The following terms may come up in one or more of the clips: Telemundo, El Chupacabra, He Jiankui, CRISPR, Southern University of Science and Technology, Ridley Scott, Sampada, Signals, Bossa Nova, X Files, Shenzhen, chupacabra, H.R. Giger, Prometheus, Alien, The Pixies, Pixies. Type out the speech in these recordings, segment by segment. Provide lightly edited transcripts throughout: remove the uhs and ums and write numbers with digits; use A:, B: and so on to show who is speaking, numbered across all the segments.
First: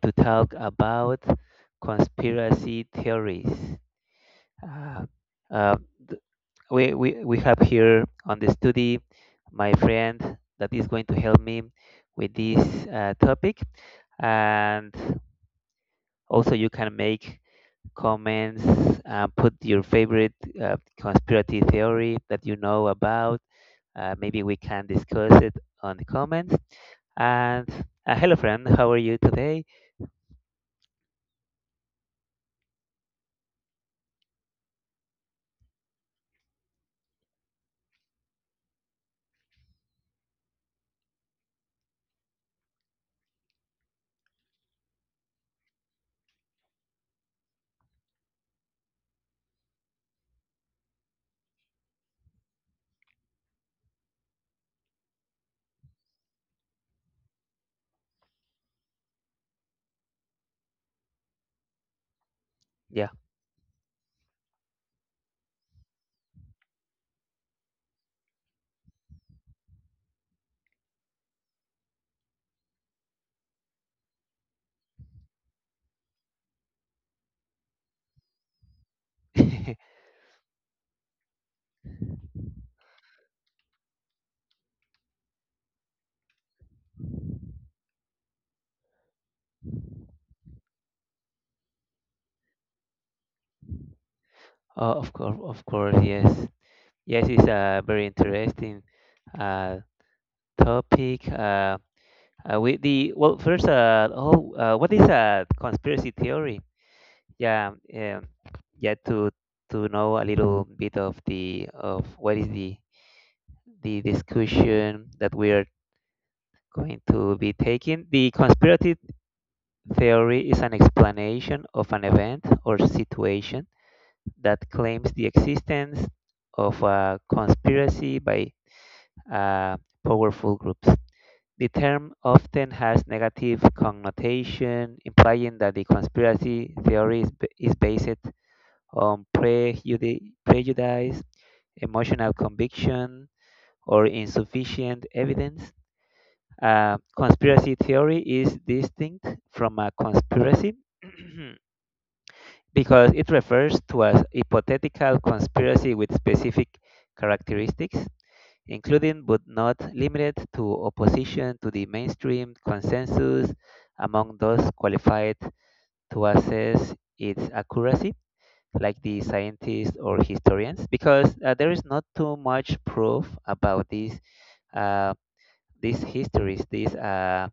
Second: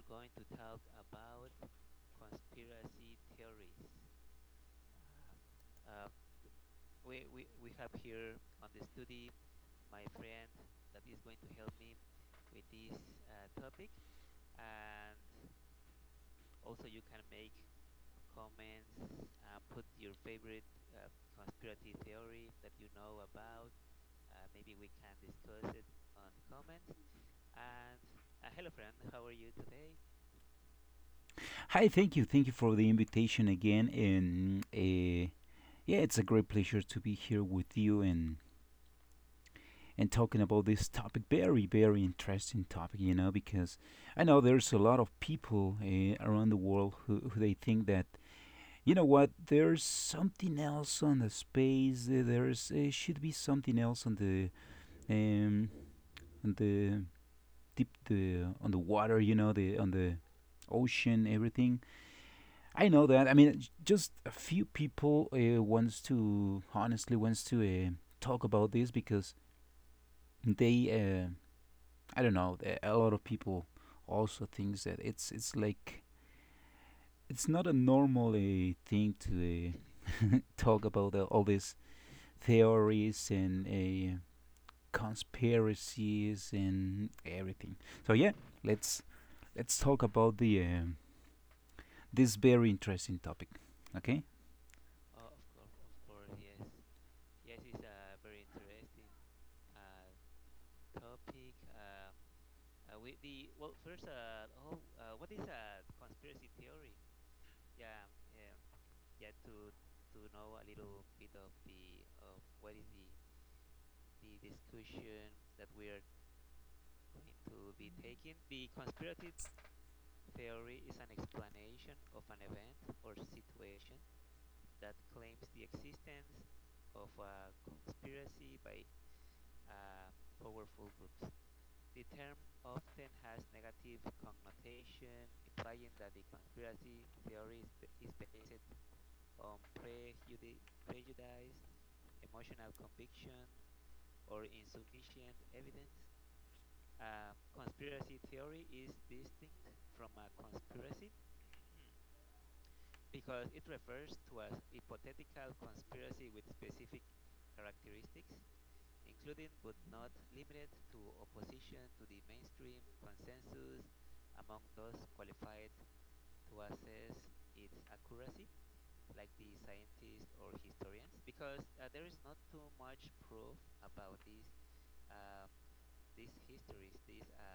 A: to talk about conspiracy theories. Uh, uh, th- we have here on the study my friend that is going to help me with this topic, and also you can make comments and put your favorite conspiracy theory that you know about. Maybe we can discuss it on the comments. And hello, friend. How are you today?
B: Hi, thank you. Thank you for the invitation again. And yeah, it's a great pleasure to be here with you and talking about this topic. Very, very interesting topic, because I know there's a lot of people around the world who they think that you know what there's something else on the space. There's should be something else um on the deep the on the water, the on the ocean, everything I know
A: Yeah.
B: that. I mean, just a few people wants to honestly wants to talk about this because they, uh, I don't know, a lot of people also thinks that it's like it's not a normal thing to talk about all these theories and conspiracies and everything. So yeah, let's let's talk about the this very interesting topic. Okay.
A: Oh, of course, of course. Yes, yes. It's a very interesting uh, topic. With the Well, first, what is a conspiracy theory? Yeah, um, yeah. To know a little bit of the of what is the discussion that we are going to be taking. The conspiracy theory is an explanation of an event or situation that claims the existence of a conspiracy by uh, powerful groups. The term often has negative connotation, implying that the conspiracy theory is based on prejudice, emotional conviction, or insufficient evidence. A conspiracy theory is distinct from a conspiracy because it refers to a hypothetical conspiracy with specific characteristics, including but not limited to opposition to the mainstream consensus among those qualified to assess its accuracy, like the scientists or historians, because there is not too much proof about uh, these histories, these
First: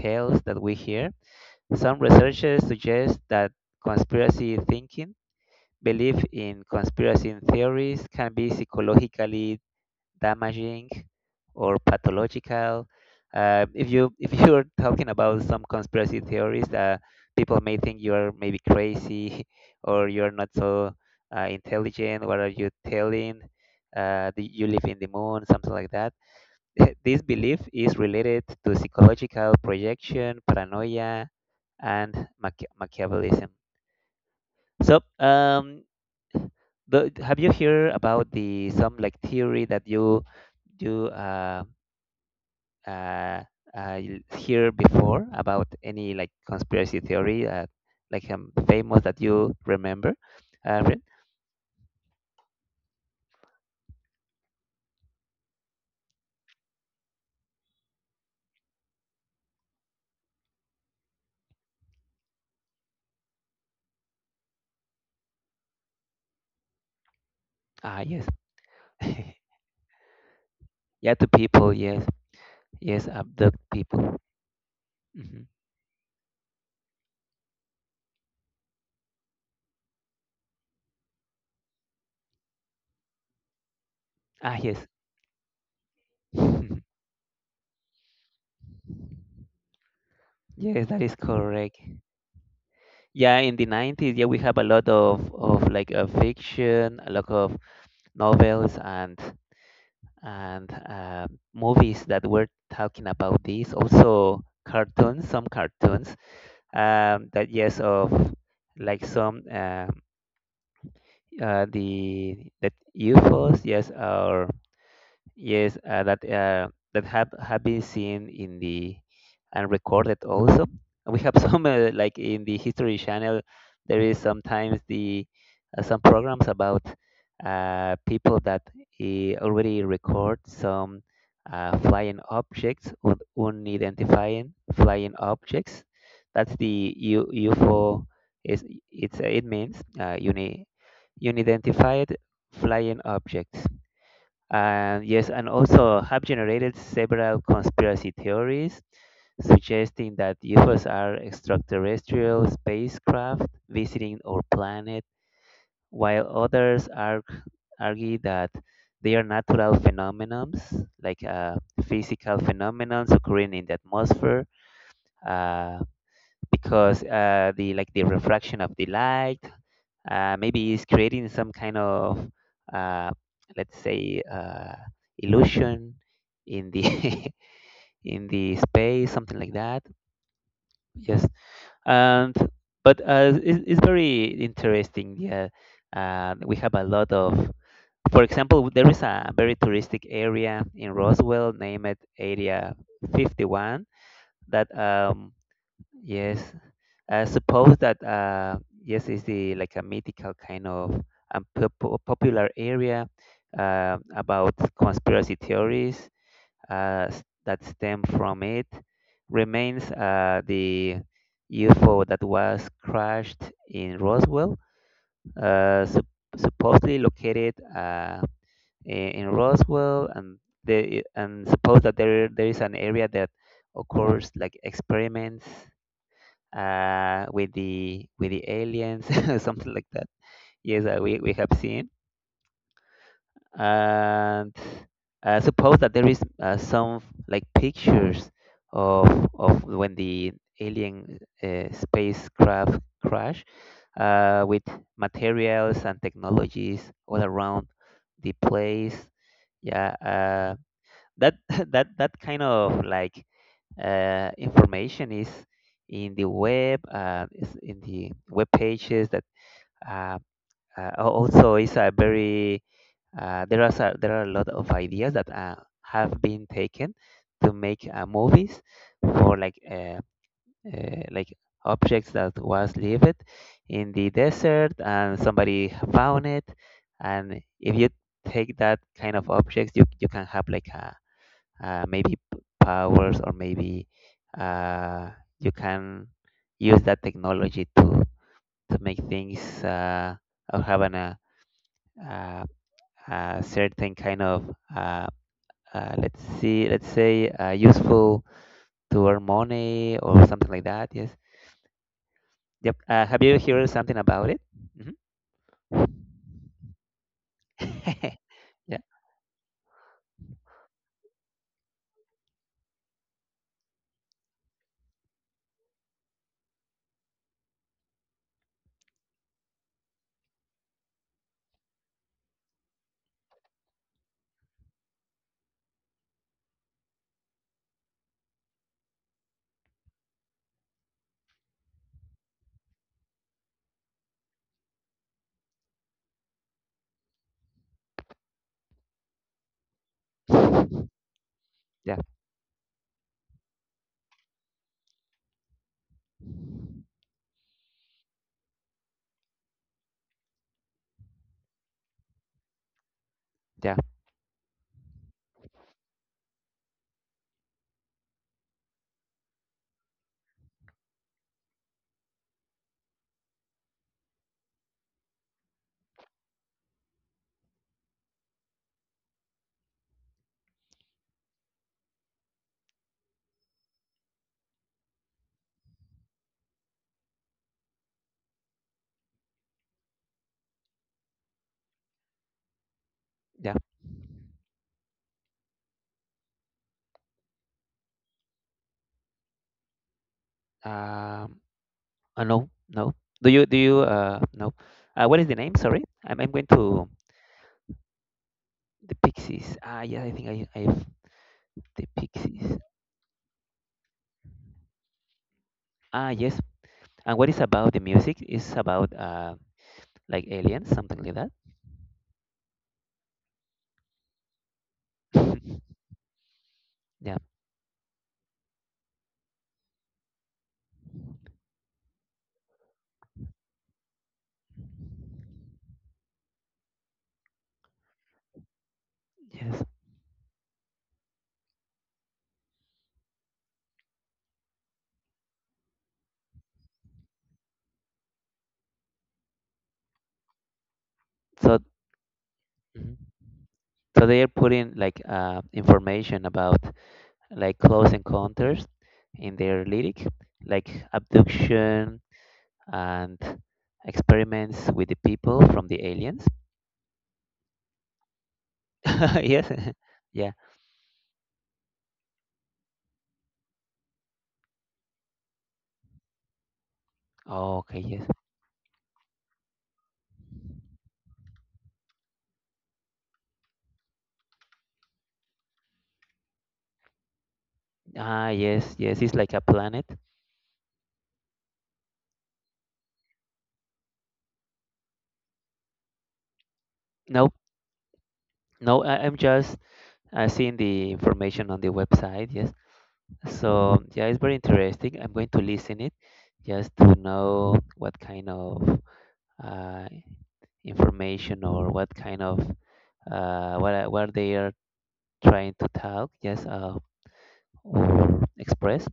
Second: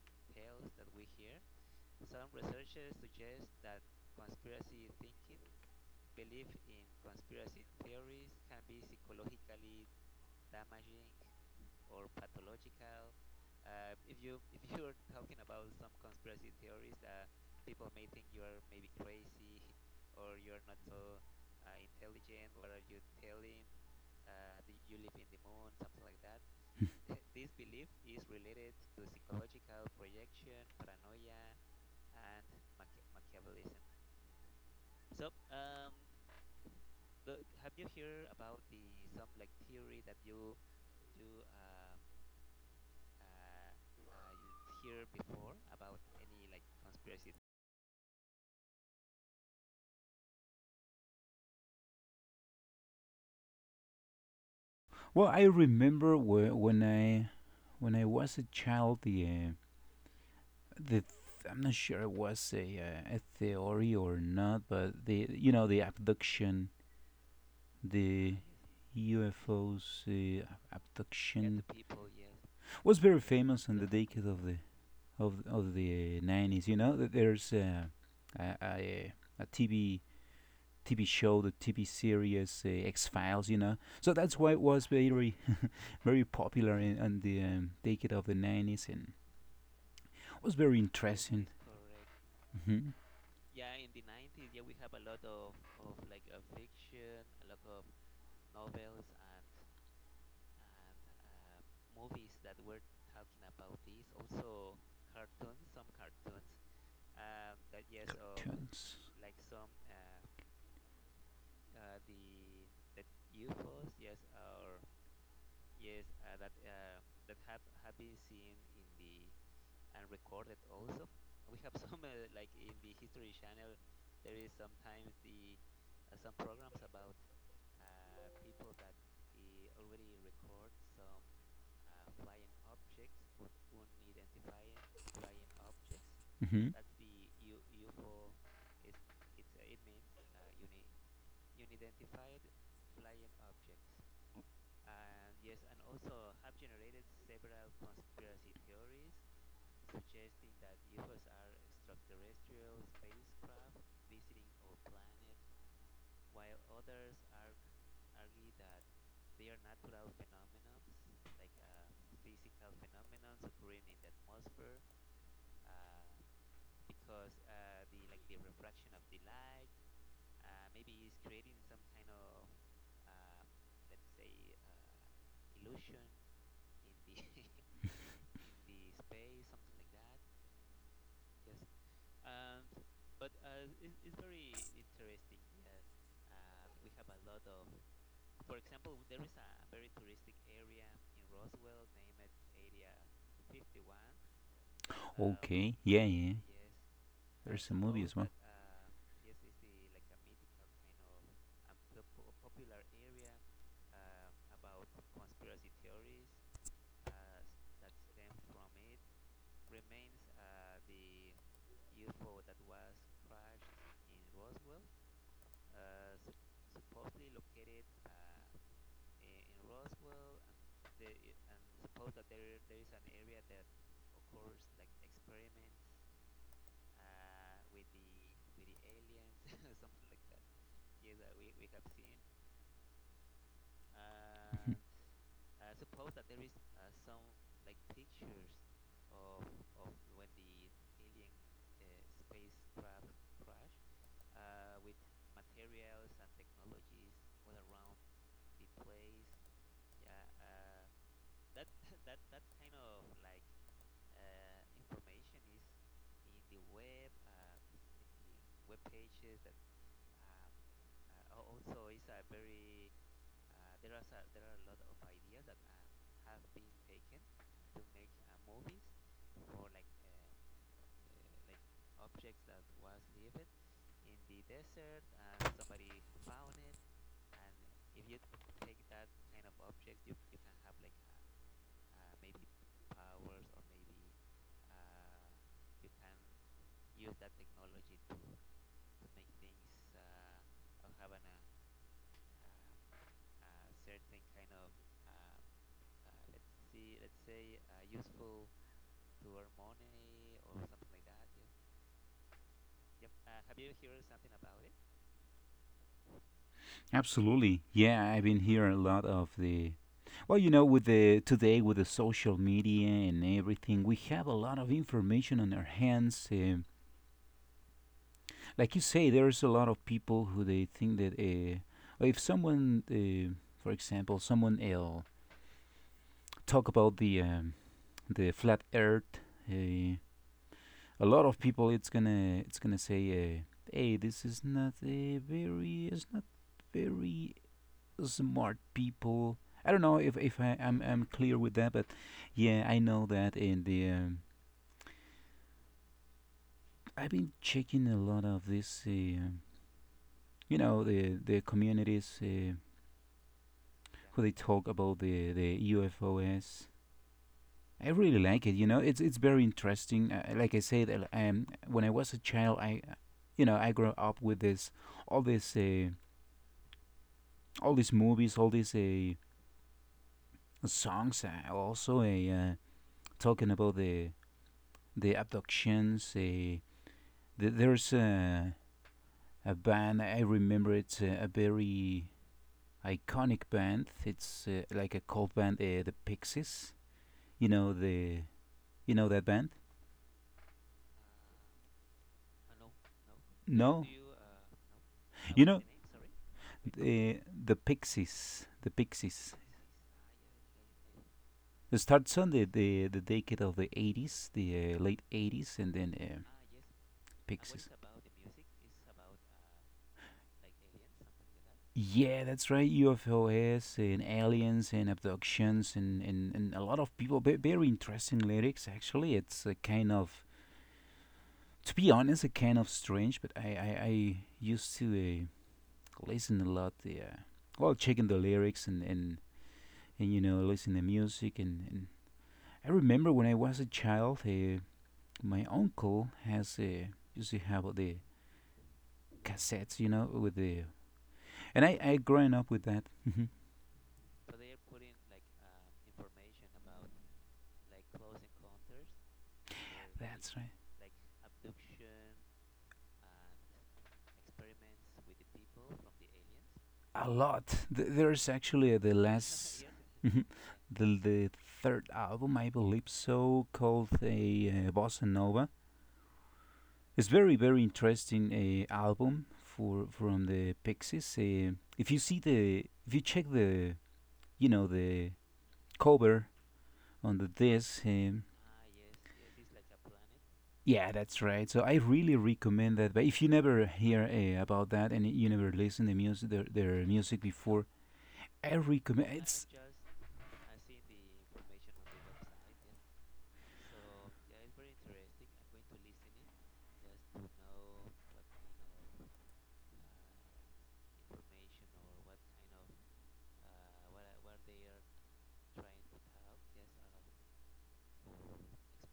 A: tales that we hear. Some researchers suggest that conspiracy thinking. Belief in conspiracy theories can be psychologically damaging or pathological. If you're talking about some conspiracy theories, people may think you are maybe crazy or you're not so intelligent. What are you telling? Do you live in the moon, something like that. This belief is related to psychological projection, paranoia, and Machiavellism. So, have you heard about the some like theory that you uh, uh, you hear before about any like conspiracy theory like famous that you remember, Rin?
B: Well, I remember when I was a child, the th- I'm not sure it was a a theory or not, but the you know the abduction,
A: Ah, yes.
B: the UFOs, yeah, the
A: Yeah, to
B: abduction
A: people, yes,
B: was
A: yes,
B: very
A: abduct
B: famous in the
A: people.
B: decade of the of
A: Hmm.
B: of the 90s. You know, that there's a, a a TV show, the TV series, X Files. You know, so that's why it
A: Ah,
B: was
A: yes.
B: very, very popular in, in the decade of the 90s, and was very
A: Yes, that is
B: interesting.
A: correct.
B: hmm
A: Yeah, in the 90s, yeah, we have a lot of like fiction, a lot of novels and movies that were talking about this. Also, cartoons, some cartoons, that, yes, of
B: Cartoons.
A: like some, uh, the the UFOs, yes, or yes, that have been seen in the and recorded also. And we have some like in the History Channel, there is sometimes the some programs about people that already record some flying objects, un unidentifying flying objects.
B: hmm
A: That's
B: um,
A: the U UFO. Is It's, it means unidentified flying objects. And yes, and also have generated several conspiracy theories suggesting that UFOs are extraterrestrial spacecraft visiting our planet, while argue that they are natural phenomena, like physical phenomena occurring in the atmosphere, uh, because the like the refraction of the light, maybe it's creating some kind of uh, let's say illusion in the in the space, something like that. Yes. And but it's very interesting, yeah. We have a lot of, for example, there is a very touristic area in Roswell, named Area 51, that,
B: Okay. Yeah, yeah. Yes.
A: yes, I
B: There's a
A: suppose that,
B: movie as well.
A: yes, is the, like, a mythical kind of, um, popular area about conspiracy theories, that stem from it, remains the UFO that was crashed in Roswell, uh, sup- supposedly located in Roswell, and the and suppose that there is an area that occurs like experiments with the aliens, something like that. Yes, we have seen, and suppose that there is some like pictures of when the alien spacecraft crash with materials and technologies all around the place. Yeah, that that kind of like information is in the web, is in the web pages, that uh, also is a very there are a lot of ideas that have been taken to make movies, for like objects that was left in the desert and somebody found it, and if you take that kind of objects, you can have like a, maybe powers, or maybe uh, you can use that technology to make things, or have an uh, a certain kind of, uh, let's say, useful to earn money or something like that, yes. Yep, have you heard something about it? Hmm.
B: Absolutely. Yeah, I've been hearing a
A: Yeah,
B: lot of the well, with the today with the social media and everything, we have a lot of information on our hands. Like you say, there's a lot of people who they think that if for example, someone will talk about the flat earth. Uh, a lot of people, it's gonna say, "Hey, this is not a very it's not very smart people." I don't know if I'm clear with that, but
A: yeah,
B: yeah, I know that. And the I've been checking a lot of this, the communities,
A: yeah,
B: who they talk about the UFOs. I really like it. You know, it's very interesting. Like I said, when I was a child, I grew up with this, all this, uh, all these movies, all these songs. Also, talking about the abductions. There's a band I remember. It's a very iconic
A: yeah.
B: band. It's like a cult band, the Pixies. You know the you know that band?
A: um no, no. do you do you
B: No.
A: uh no. What is the name? Sorry, I'm going to.
B: The, the Pixies. The
A: The
B: Pixies.
A: Pixies. Ah, yeah, I think I've
B: It
A: the
B: starts on the,
A: Pixies.
B: the, the decade of the 80s, the late 80s, and then
A: Ah, yes. And what is
B: Pixies.
A: about the music? It's about like aliens, something like that.
B: Yeah, that's right. UFOs and aliens and abductions and a lot of
A: Yeah.
B: people. Very interesting lyrics, actually. It's a kind of, to be honest, a kind of strange, but I used to, listen a lot. Yeah. Well, checking the lyrics and, and
A: Yes.
B: and listen to music, and I remember when I was a child, my uncle has used to have the cassettes, you know, with the,
A: So.
B: and I growing up with that.
A: Mhm. So they are putting like information about like close encounters in their lyric,
B: That's right,
A: like abduction and experiments with the people from the aliens.
B: a lot. There's actually, the last.
A: Yes.
B: Mhm.
A: Yeah.
B: The third album, I believe so, called a, Bossa Nova. It's very,
A: Oh,
B: very
A: okay. Yes.
B: interesting album for from the Pixies. If you see the if you check the you know the cover on this. Um,
A: Ah, yes. Yes. It's like a planet.
B: yeah, that's right. So I really recommend that. But if you never hear about that, and you never listen to music, their music
A: No,
B: before, I
A: no. I,
B: recommend.
A: I'm
B: It's.
A: just, I've seen the information on the website, yes. So yeah, it's very interesting. I'm going to listen it just to know what kind of uh, information, or what kind of, what they are trying to talk, yes, or express.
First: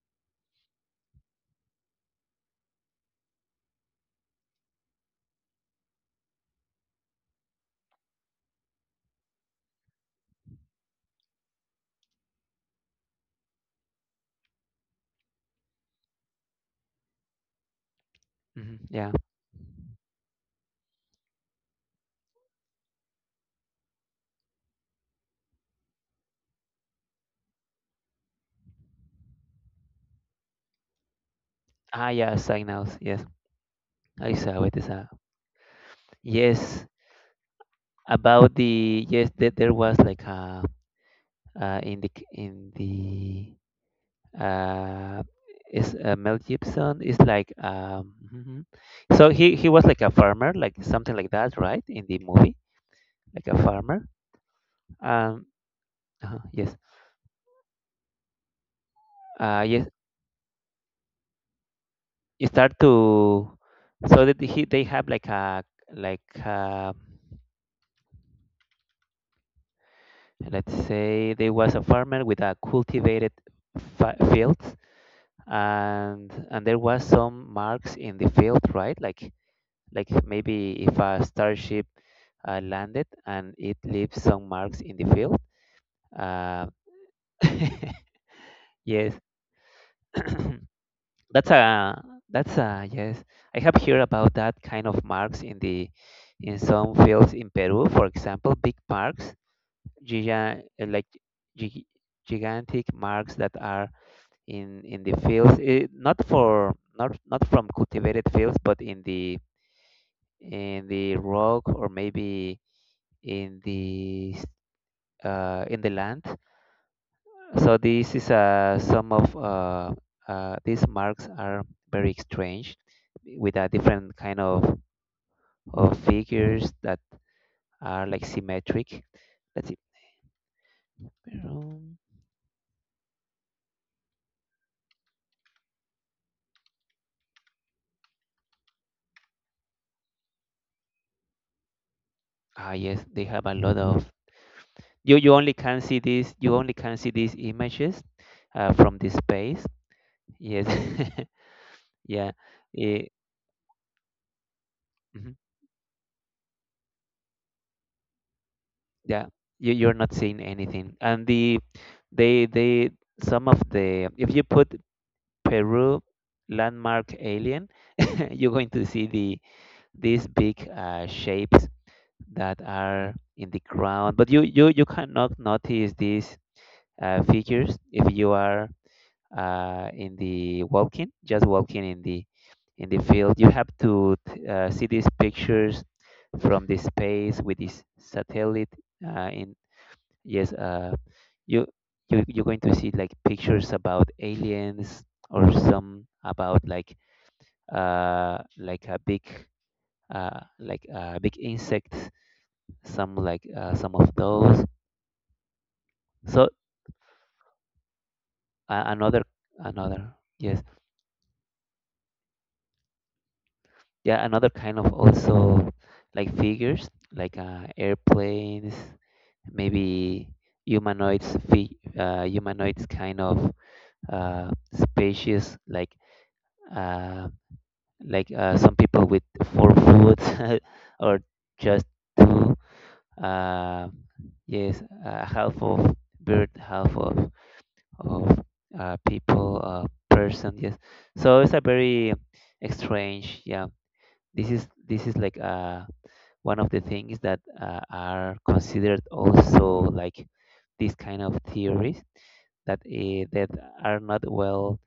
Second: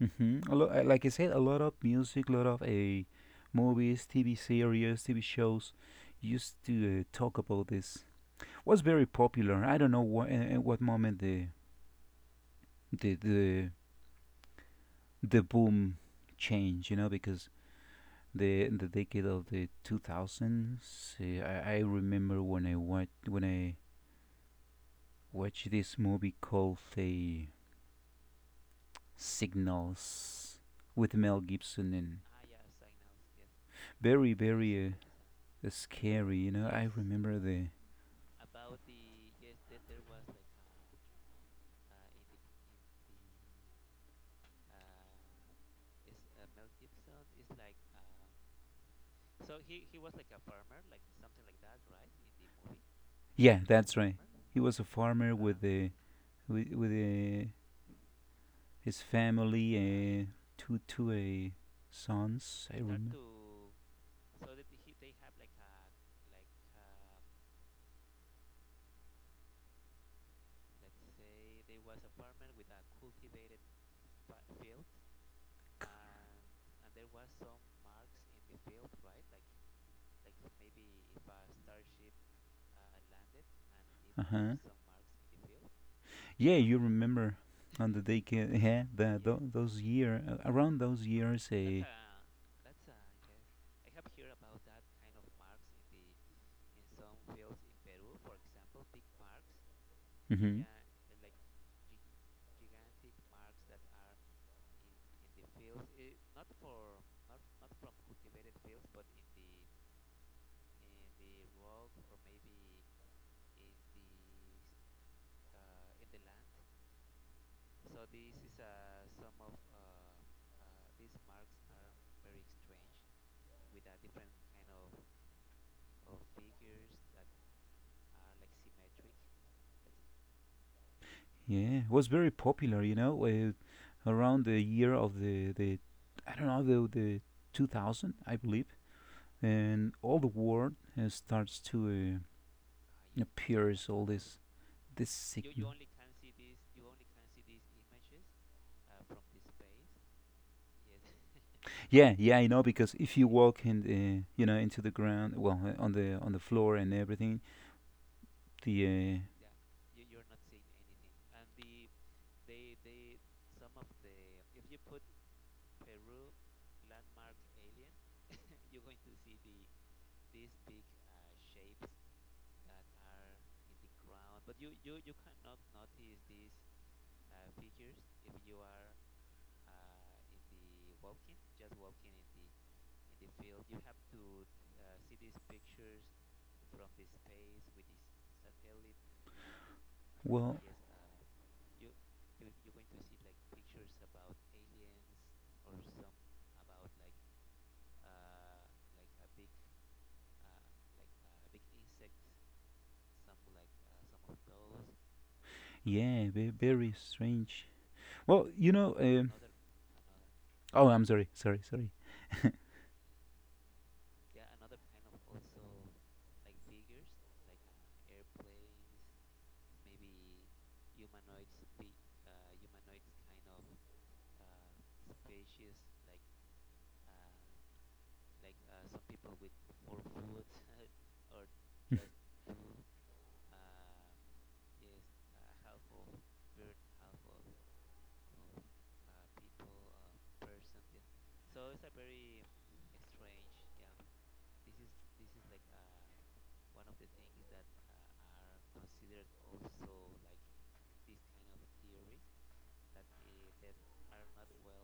B: Mhm. A lot, like I said, a lot of music, a lot of movies, TV series, TV shows used to, talk about this. Was very popular. I don't know what at what moment the the the boom changed. You know, because the
A: Hmm.
B: the
A: Yeah.
B: decade of the 2000s. I remember when I watched this movie called The Signals with Mel Gibson,
A: Ah,
B: and
A: yeah, signals. Yes,
B: very,
A: I saw it.
B: very
A: Is a
B: scary. You know,
A: Yes,
B: I remember the
A: about the, yes, that there was like a, in the, uh is, Mel Gibson is like, mhm. So he was like a farmer, like something like that, right, in the movie, like
B: yeah,
A: a
B: that's
A: farmer.
B: right. He was a farmer
A: um
B: with the with,
A: yes.
B: with uh, his family,
A: Yes.
B: two
A: You
B: sons.
A: start
B: I remember.
A: to, so that he they have like a, like, let's say there was a farmer with a cultivated fields, and there was some marks in the field, right, like maybe if a starship landed and it leaves
B: Uh
A: some
B: huh.
A: marks in the field.
B: Yeah,
A: Uh,
B: you remember on the day, yeah,
A: yes,
B: the, tho- those year, around those years,
A: that's a that's a, yes. I have heard about that kind of marks in the in some fields in Peru, for example, big marks, giga,
B: mhm.
A: like gi- gigantic marks that are in the fields. Eh, not for not not from cultivated fields, but in the rock, or maybe in the s- in the land. So this is, some of, these marks are very strange, with a different kind of figures that are like symmetric. Let's see.
B: yeah, yeah,
A: Um,
B: was very popular, around the year of the I don't know, the 2000, I believe. And all the world starts to
A: ah, yes, they have a lot
B: appears all
A: of.
B: this
A: You
B: sick.
A: only can see this. You only can see these images from this space. Yes.
B: Yeah,
A: Yeah.
B: yeah, I know, because
A: Eh,
B: if you walk in the, you know, into the ground,
A: mhm.
B: well, on the floor and everything, the
A: Yeah. You're not seeing anything. And the they some of the if you put Peru landmark alien, you're going to see these big shapes that are in the ground. But you cannot notice these figures if you are in the walking, just walking in the field. You have to see these pictures from the space with this satellite. Uh, in yes,
B: well,
A: uh, you you're going to see like pictures about aliens, or some about like, uh, like a big like a big insect, some like, some of those.
B: yeah,
A: So
B: very strange. Well,
A: uh, another another, yes,
B: oh, I'm sorry, sorry, sorry.
A: yeah, another kind of also, like figures like airplanes, maybe humanoids, humanoids kind of species, like uh, some people with 4 foot or just two, uh, yes, half of bird, half of, person. Yes, so it's a very strange. Yeah, this is like one of the things that are considered also like this kind of theories that that are not well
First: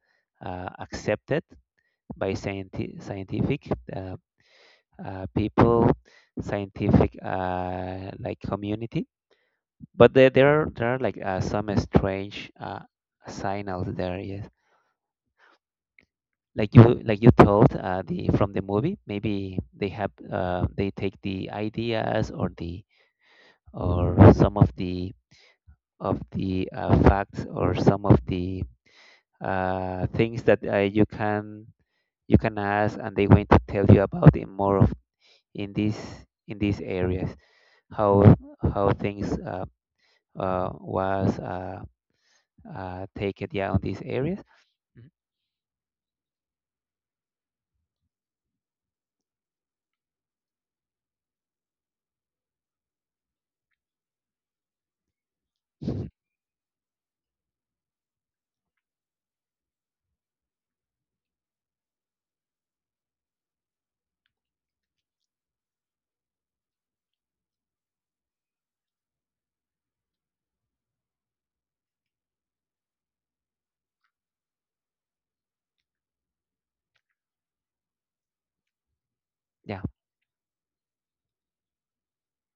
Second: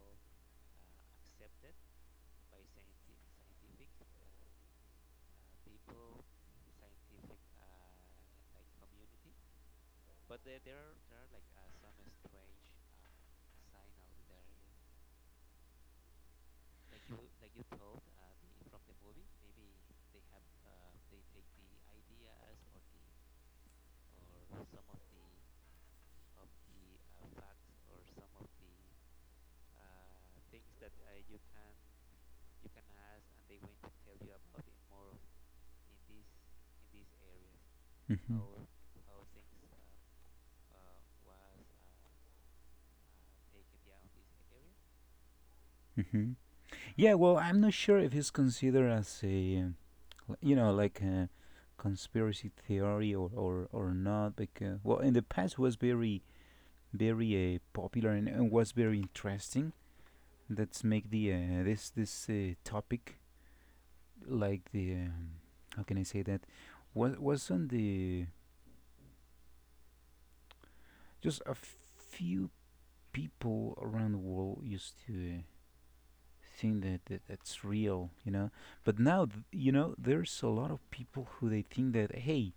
A: accepted by scientific people, scientific, like, community. But there are like some strange signals there, yes, like you, told, the from the movie maybe they have, they take the ideas, or the, or some of the of the, facts, or some of the things that you can ask, and they want to tell you about it more of in this in these areas, how
B: hmm
A: things, was, taken, yeah, on these areas.
B: hmm Yeah, well, I'm not sure if it's considered as a, you know, like a conspiracy theory or not, because, well, in the past was
A: Mhm.
B: very, very popular, and was very interesting. Let make this topic like how can I say that? Was on just a few people around the world used to think that, that it's real, you know. But now, you
A: Yeah,
B: know, there's a lot of people who they think that hey,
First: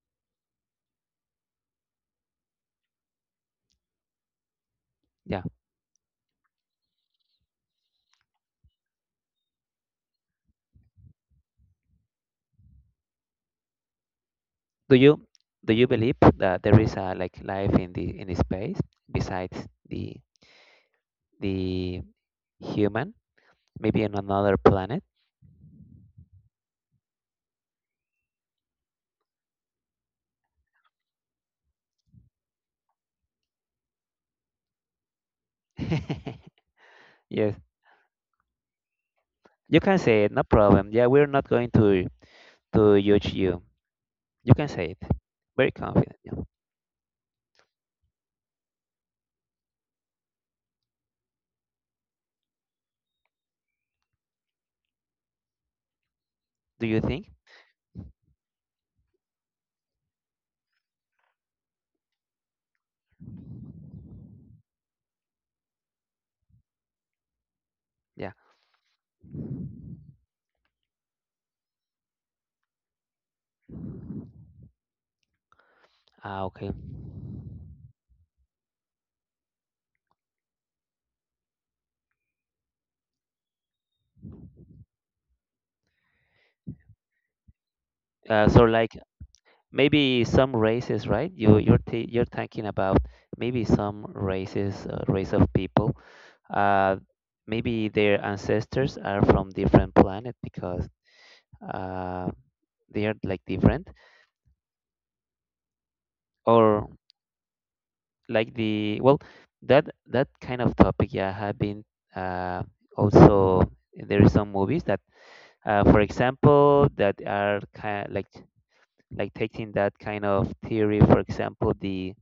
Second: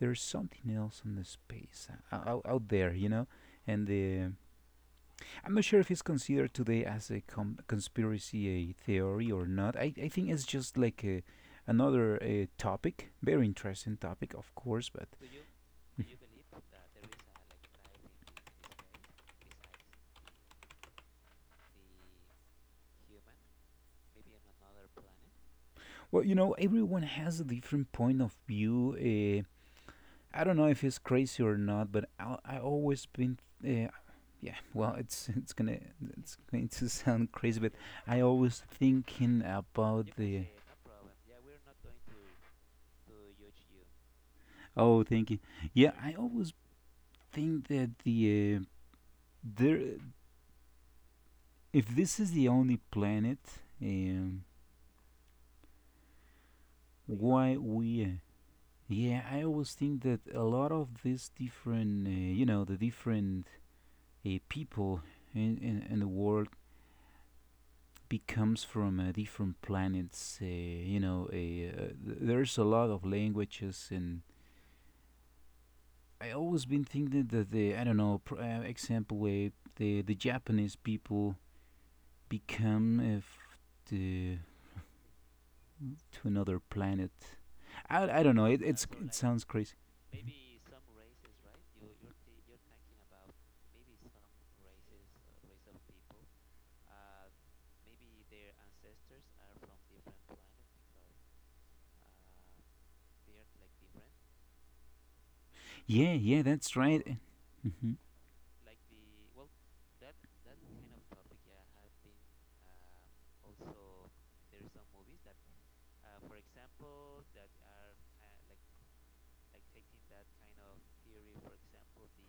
B: there's something else in the space out there, you know. And
A: yeah.
B: I'm not sure if it's considered today as a conspiracy theory or not. I think it's just like another topic, very interesting topic, of course.
A: Do
B: But
A: you do you believe that there is a, like, life in the space besides the the human, maybe in another planet?
B: well, you know, everyone has a different point of view. I don't know if he's crazy or not, but I always been, uh, yeah. Well, it's going to sound crazy,
A: Yes,
B: but I always thinking
A: you can
B: about
A: say it, no
B: the
A: problem. Yeah, we're not going to judge you. You can say it.
B: oh thank you.
A: Very
B: Yeah. I
A: confident. Yeah.
B: always think that there, if this is the only planet, um,
A: Do you think?
B: why we, yeah. I always think that a lot of these different, you know the different people in the world
A: Yeah.
B: becomes from, different planets. You know, there's a lot of languages, and I
A: Ah,
B: always
A: okay.
B: been thinking that the I don't know, example, the Japanese people become, to another planet. I don't know. It
A: So
B: it's
A: like
B: it sounds crazy.
A: maybe some races, right? You're thinking about maybe some races, race of people. Uh, Maybe their ancestors are from different planet because uh, they are like different,
B: Yeah, yeah, that's
A: or
B: right. Mhm,
A: like the well, that kind of topic. Yeah, have been uh, also there is some movies that, for example, that are kind like taking that kind of theory. For example, the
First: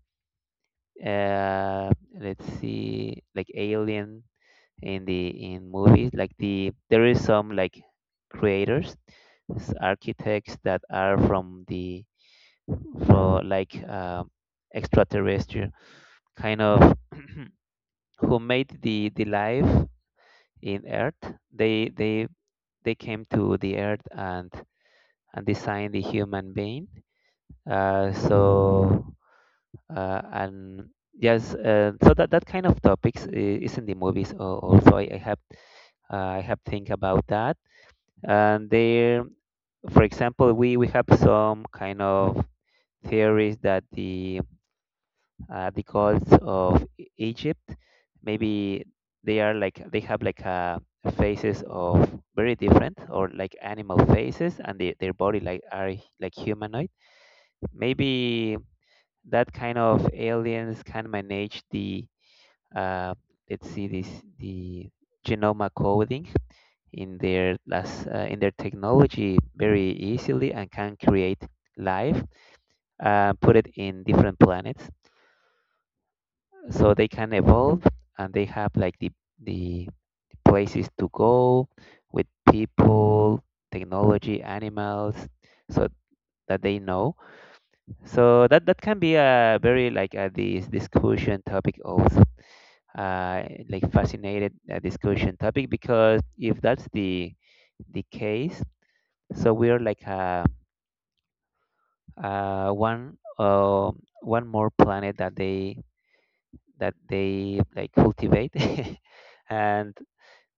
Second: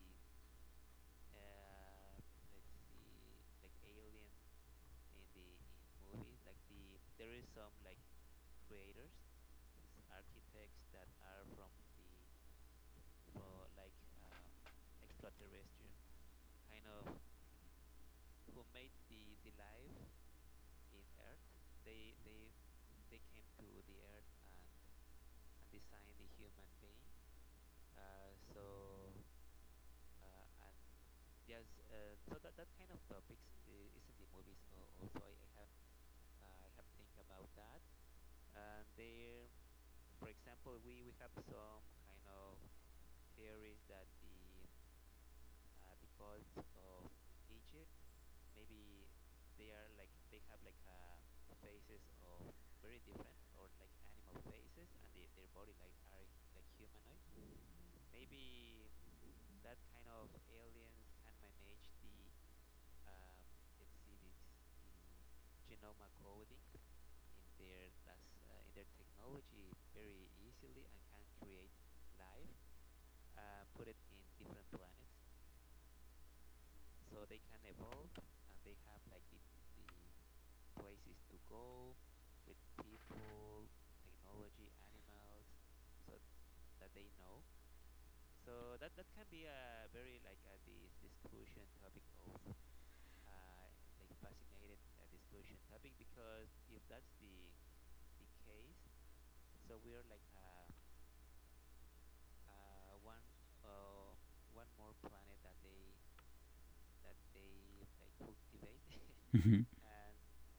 A: uh let's see like alien in the in movies like there is some like creators architects that are from the for like extraterrestrial kind of who made the life in earth they they they came to the earth and designed the human being uh so and that, that kind of topics is in the movies also I have think about that and there, for example, we have some kind of theories that the gods of egypt maybe they are like they have like a faces of very different or like animal faces and they, their body like are like humanoid maybe that kind of aliens can manage the, uh, let's see this the genome coding in their last, in their technology very easily and can create life, put it in different planets, so they can evolve and they have like the places to go with people, technology, animals, so that they know. So that can be a very like a this discussion topic also. uh, like fascinated discussion topic because if that's the case, so we're like one one more planet that they like cultivate.
B: mhm.
A: And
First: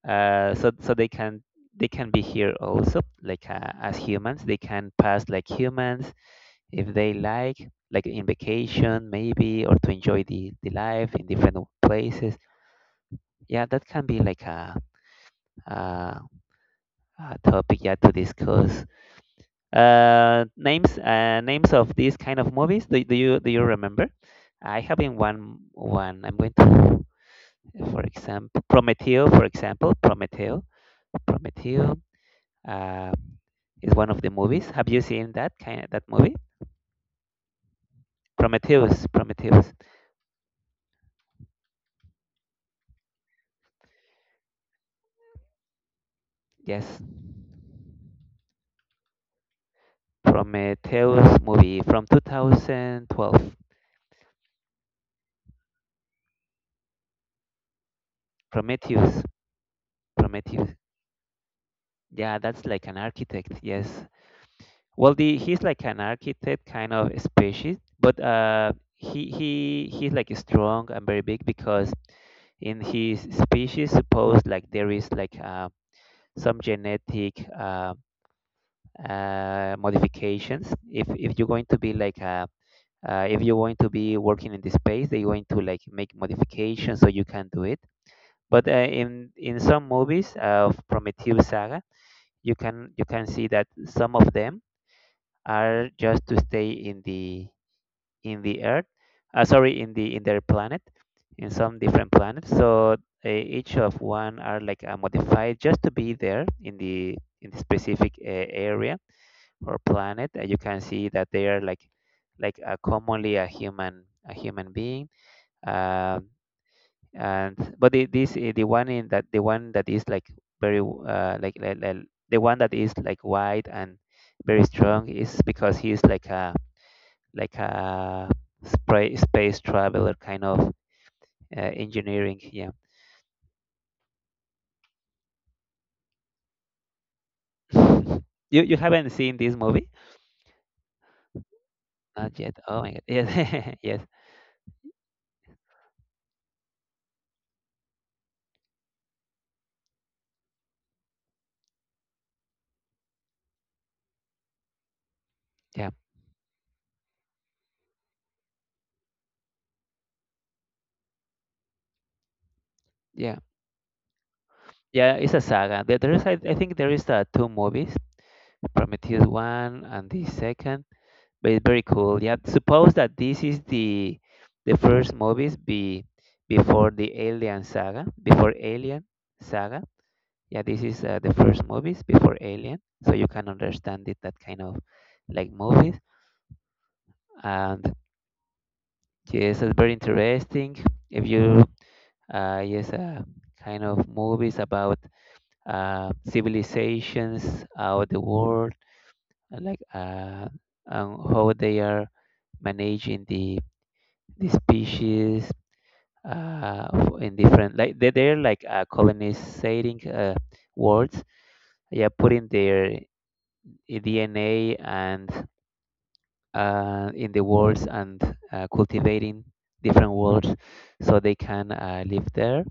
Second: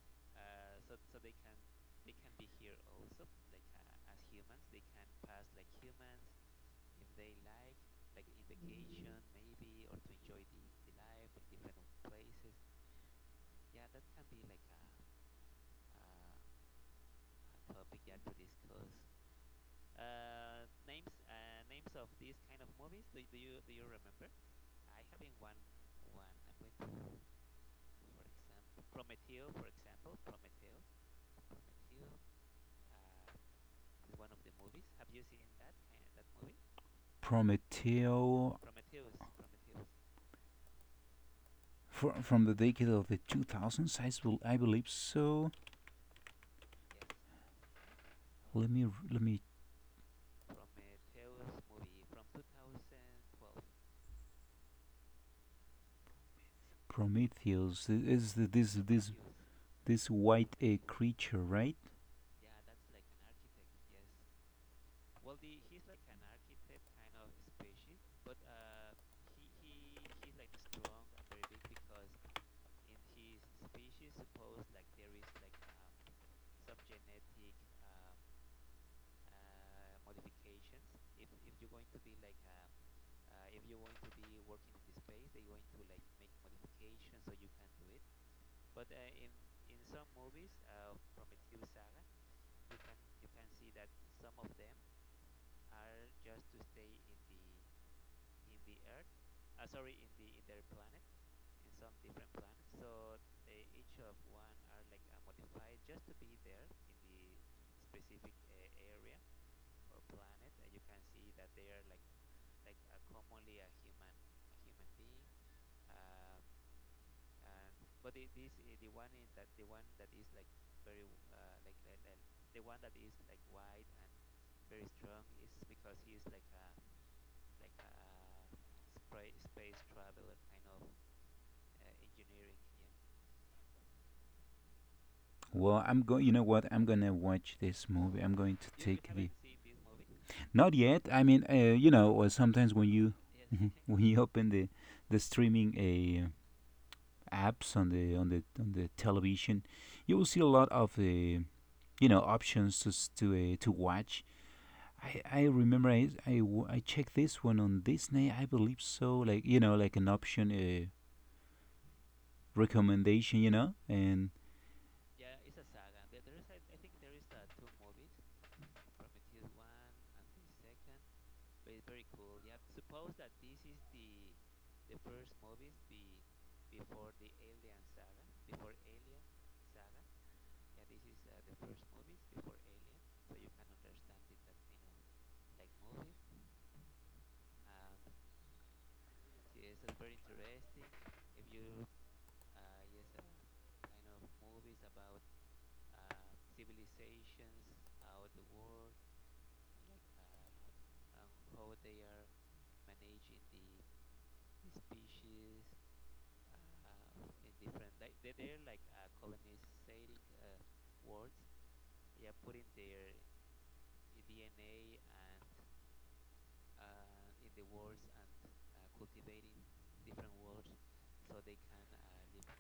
A: so they can be here also like as humans they can pass like humans if they like in vacation maybe or to enjoy the life in different places. Yeah, that can be like a uh, topic yet to discuss. Names of these kind of movies. Do you remember? I have in one. I'm going to, for example, Prometeo. For example, Prometeo. Prometeo, uh, is one of the movies. Have you seen that kind of, that movie?
B: Prometeo
A: Prometheus. Prometheus.
B: from the decade of the 2000s. I believe so.
A: Yes,
B: Let me let me.
A: Prometheus movie from 2012.
B: Prometheus is this this
A: Prometheus.
B: this white
A: Prometheus.
B: creature, right?
A: Yeah, that's like an architect. Yes, Well, the he's like an architect kind of species, but he's like strong and very big because in his species, suppose like there is like some genetic modifications. If you're going to be like if you're going to be working in this space, they're going to like make modifications so you can do it. But in some movies of Prometheus saga, you can see that some of them are just to stay in the Earth, sorry, in the in their planet, in some different planets. So each of one are like modified just to be there in the specific area or planet. You can see that they are like commonly a human being. Um, and but the, this the one in that the one that is like very like the one that is like white and very strong is because he's like a space traveler kind of engineering. Yeah.
B: Well, I'm going. You know what? I'm gonna watch this movie. I'm
A: you
B: going
A: you
B: to
A: haven't
B: take
A: seen
B: the.
A: this movie?
B: Not yet. I mean, or
A: Not yet.
B: sometimes
A: Oh my
B: when
A: god.
B: you
A: Yes. Yes.
B: when you open the streaming apps on the television, you will see a lot of options to to watch. I
A: Yeah.
B: remember I checked this one on Disney, I believe so, like, like an option.
A: Yeah.
B: Recommendation, you know? And
A: Yeah. It's a saga. I think there is two movies, Prometheus one and the second. But it's very cool. Yeah. Suppose that this is the first movies be before the Alien saga, before Alien saga. Yeah, this is the first movies before alien, so you can understand it that kind of like movies. And yes, it's very interesting if you uh, yes uh, kind of movies about civilizations out the world, uh, like uh, and how they are managing the species, in different like they're like colonizing worlds, yeah, putting their DNA and in the worlds and cultivating different worlds so they can live there.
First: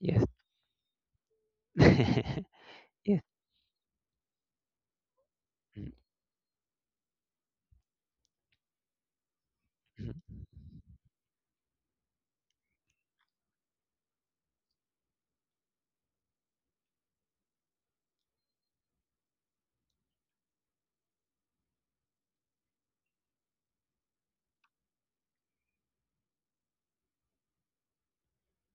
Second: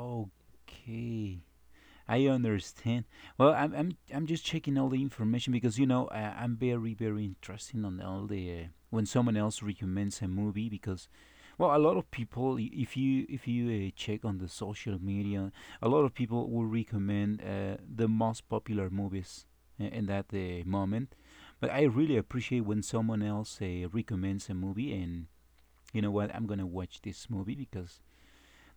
A: Yes.
B: okay. I
A: Yes.
B: understand. Well, I'm just checking all the information, because
A: Mm,
B: I'm very, very interested on all the, when someone else recommends
A: mm.
B: a movie, because well, a lot of people, if you check on the social media, a lot of people will recommend the most popular movies in that moment. But I really appreciate when someone else recommends a movie, and you know what, I'm gonna watch this movie, because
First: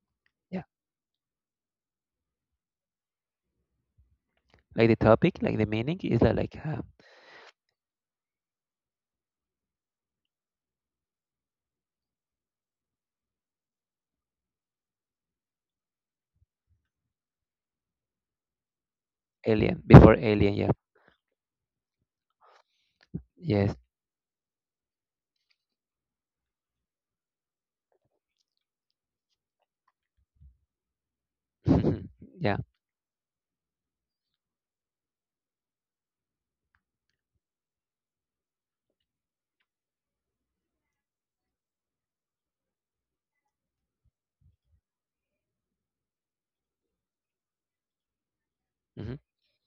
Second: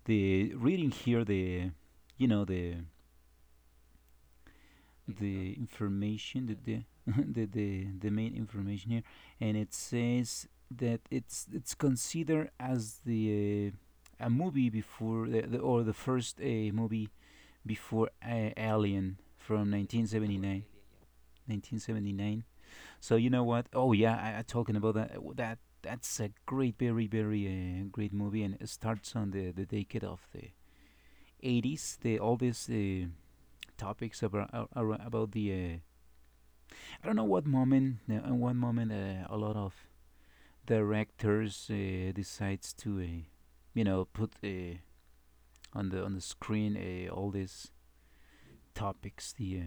B: the
A: Yeah.
B: reading here, the you know
A: Like the topic,
B: the
A: like the meaning is
B: information the
A: like
B: the the main information here, and it says that it's considered as the a movie before the or the first movie before, Alien from
A: alien, before alien,
B: 1979.
A: yeah.
B: 1979 so you know what?
A: Yes.
B: Oh yeah, I talking about that's a great, very, very great movie, and it starts on the decade of the 80s. The all
A: Yeah.
B: these topics about the, I don't know what moment, in one moment, a lot of directors decides to, put on the screen, all these
A: hmm
B: topics, the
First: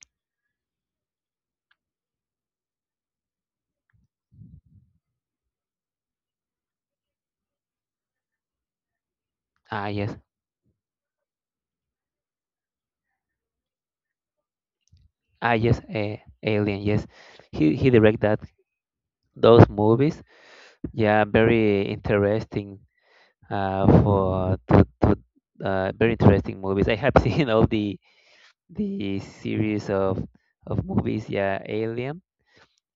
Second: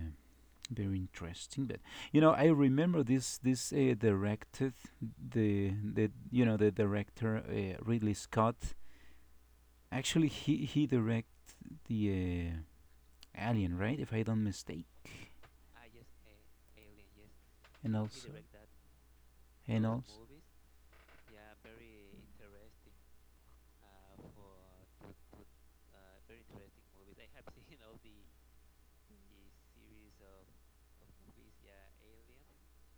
B: very interesting. But I remember this this directed the you know the director, Ridley Scott
A: Ah, yes.
B: actually he direct the Alien, right, if I don't mistake.
A: Ah, yes. Alien, yes. He
B: and
A: direct
B: also
A: that those
B: and also
A: movies. Yeah, very interesting for to very interesting movies. I have seen all the series of movies, yeah, alien.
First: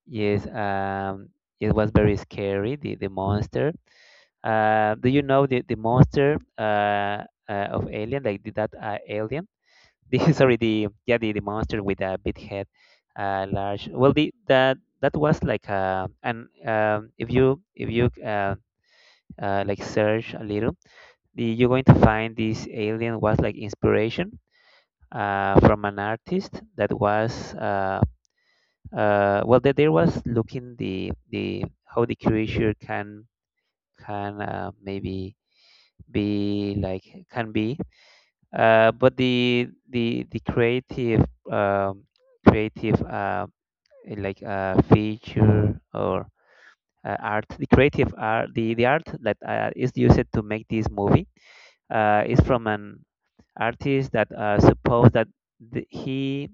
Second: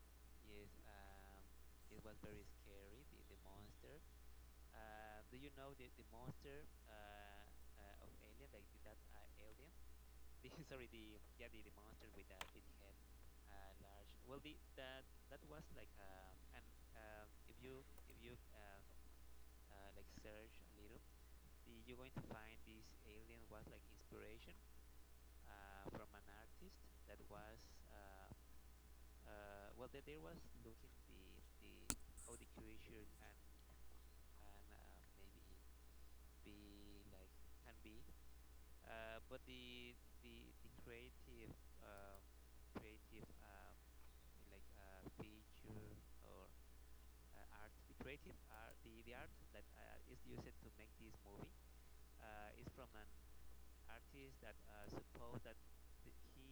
A: Yes. It was very scary, the monster. Do you know the monster of alien, like the, that alien? the sorry the yeah the monster with a big head, large well, the that that was like and if you like search a little, the you're going to find this alien was like inspiration from an artist that was well, there was looking the how the curator can maybe be like can be, but the creative, um, creative, feature or art the creative art, the art that is used to make this movie is from an artist that suppose that the,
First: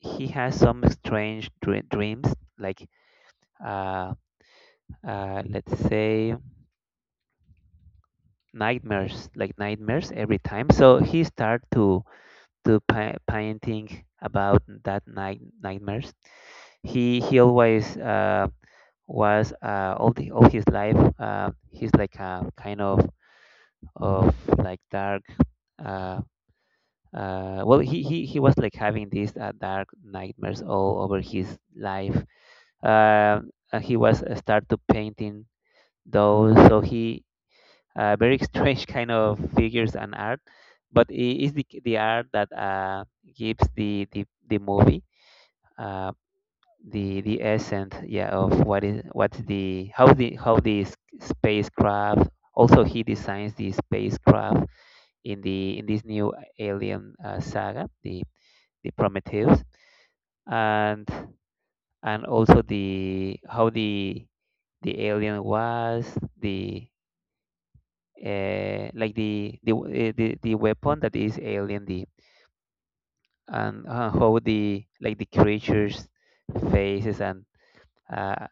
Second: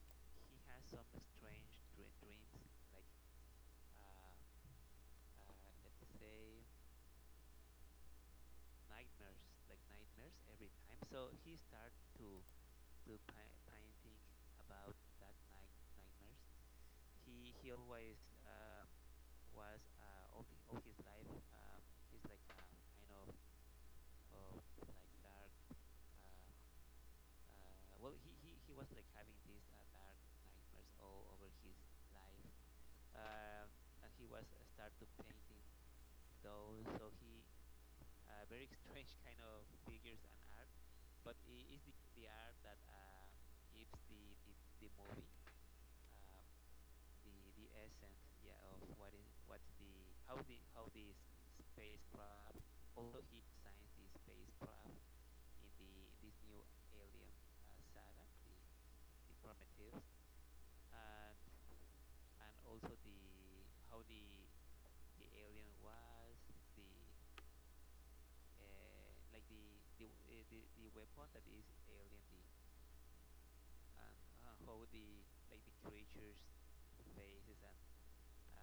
A: he has some strange dreams like uh, let's say nightmares, like nightmares every time, so he started to painting about that night nightmares. He always was all the all his life, he's like a kind of like dark, uh, well he was like having these dark nightmares all over his life, uh, he was start to painting those, so he very strange kind of figures and art, but it is the art that gives the movie uh, the essence, yeah, of what is what's the how the how the spacecraft. Also, he designs the spacecraft in the in this new alien saga, the prometheus. and and also the how the alien was the, like the the weapon that is alien the, and how the like the creatures faces uh,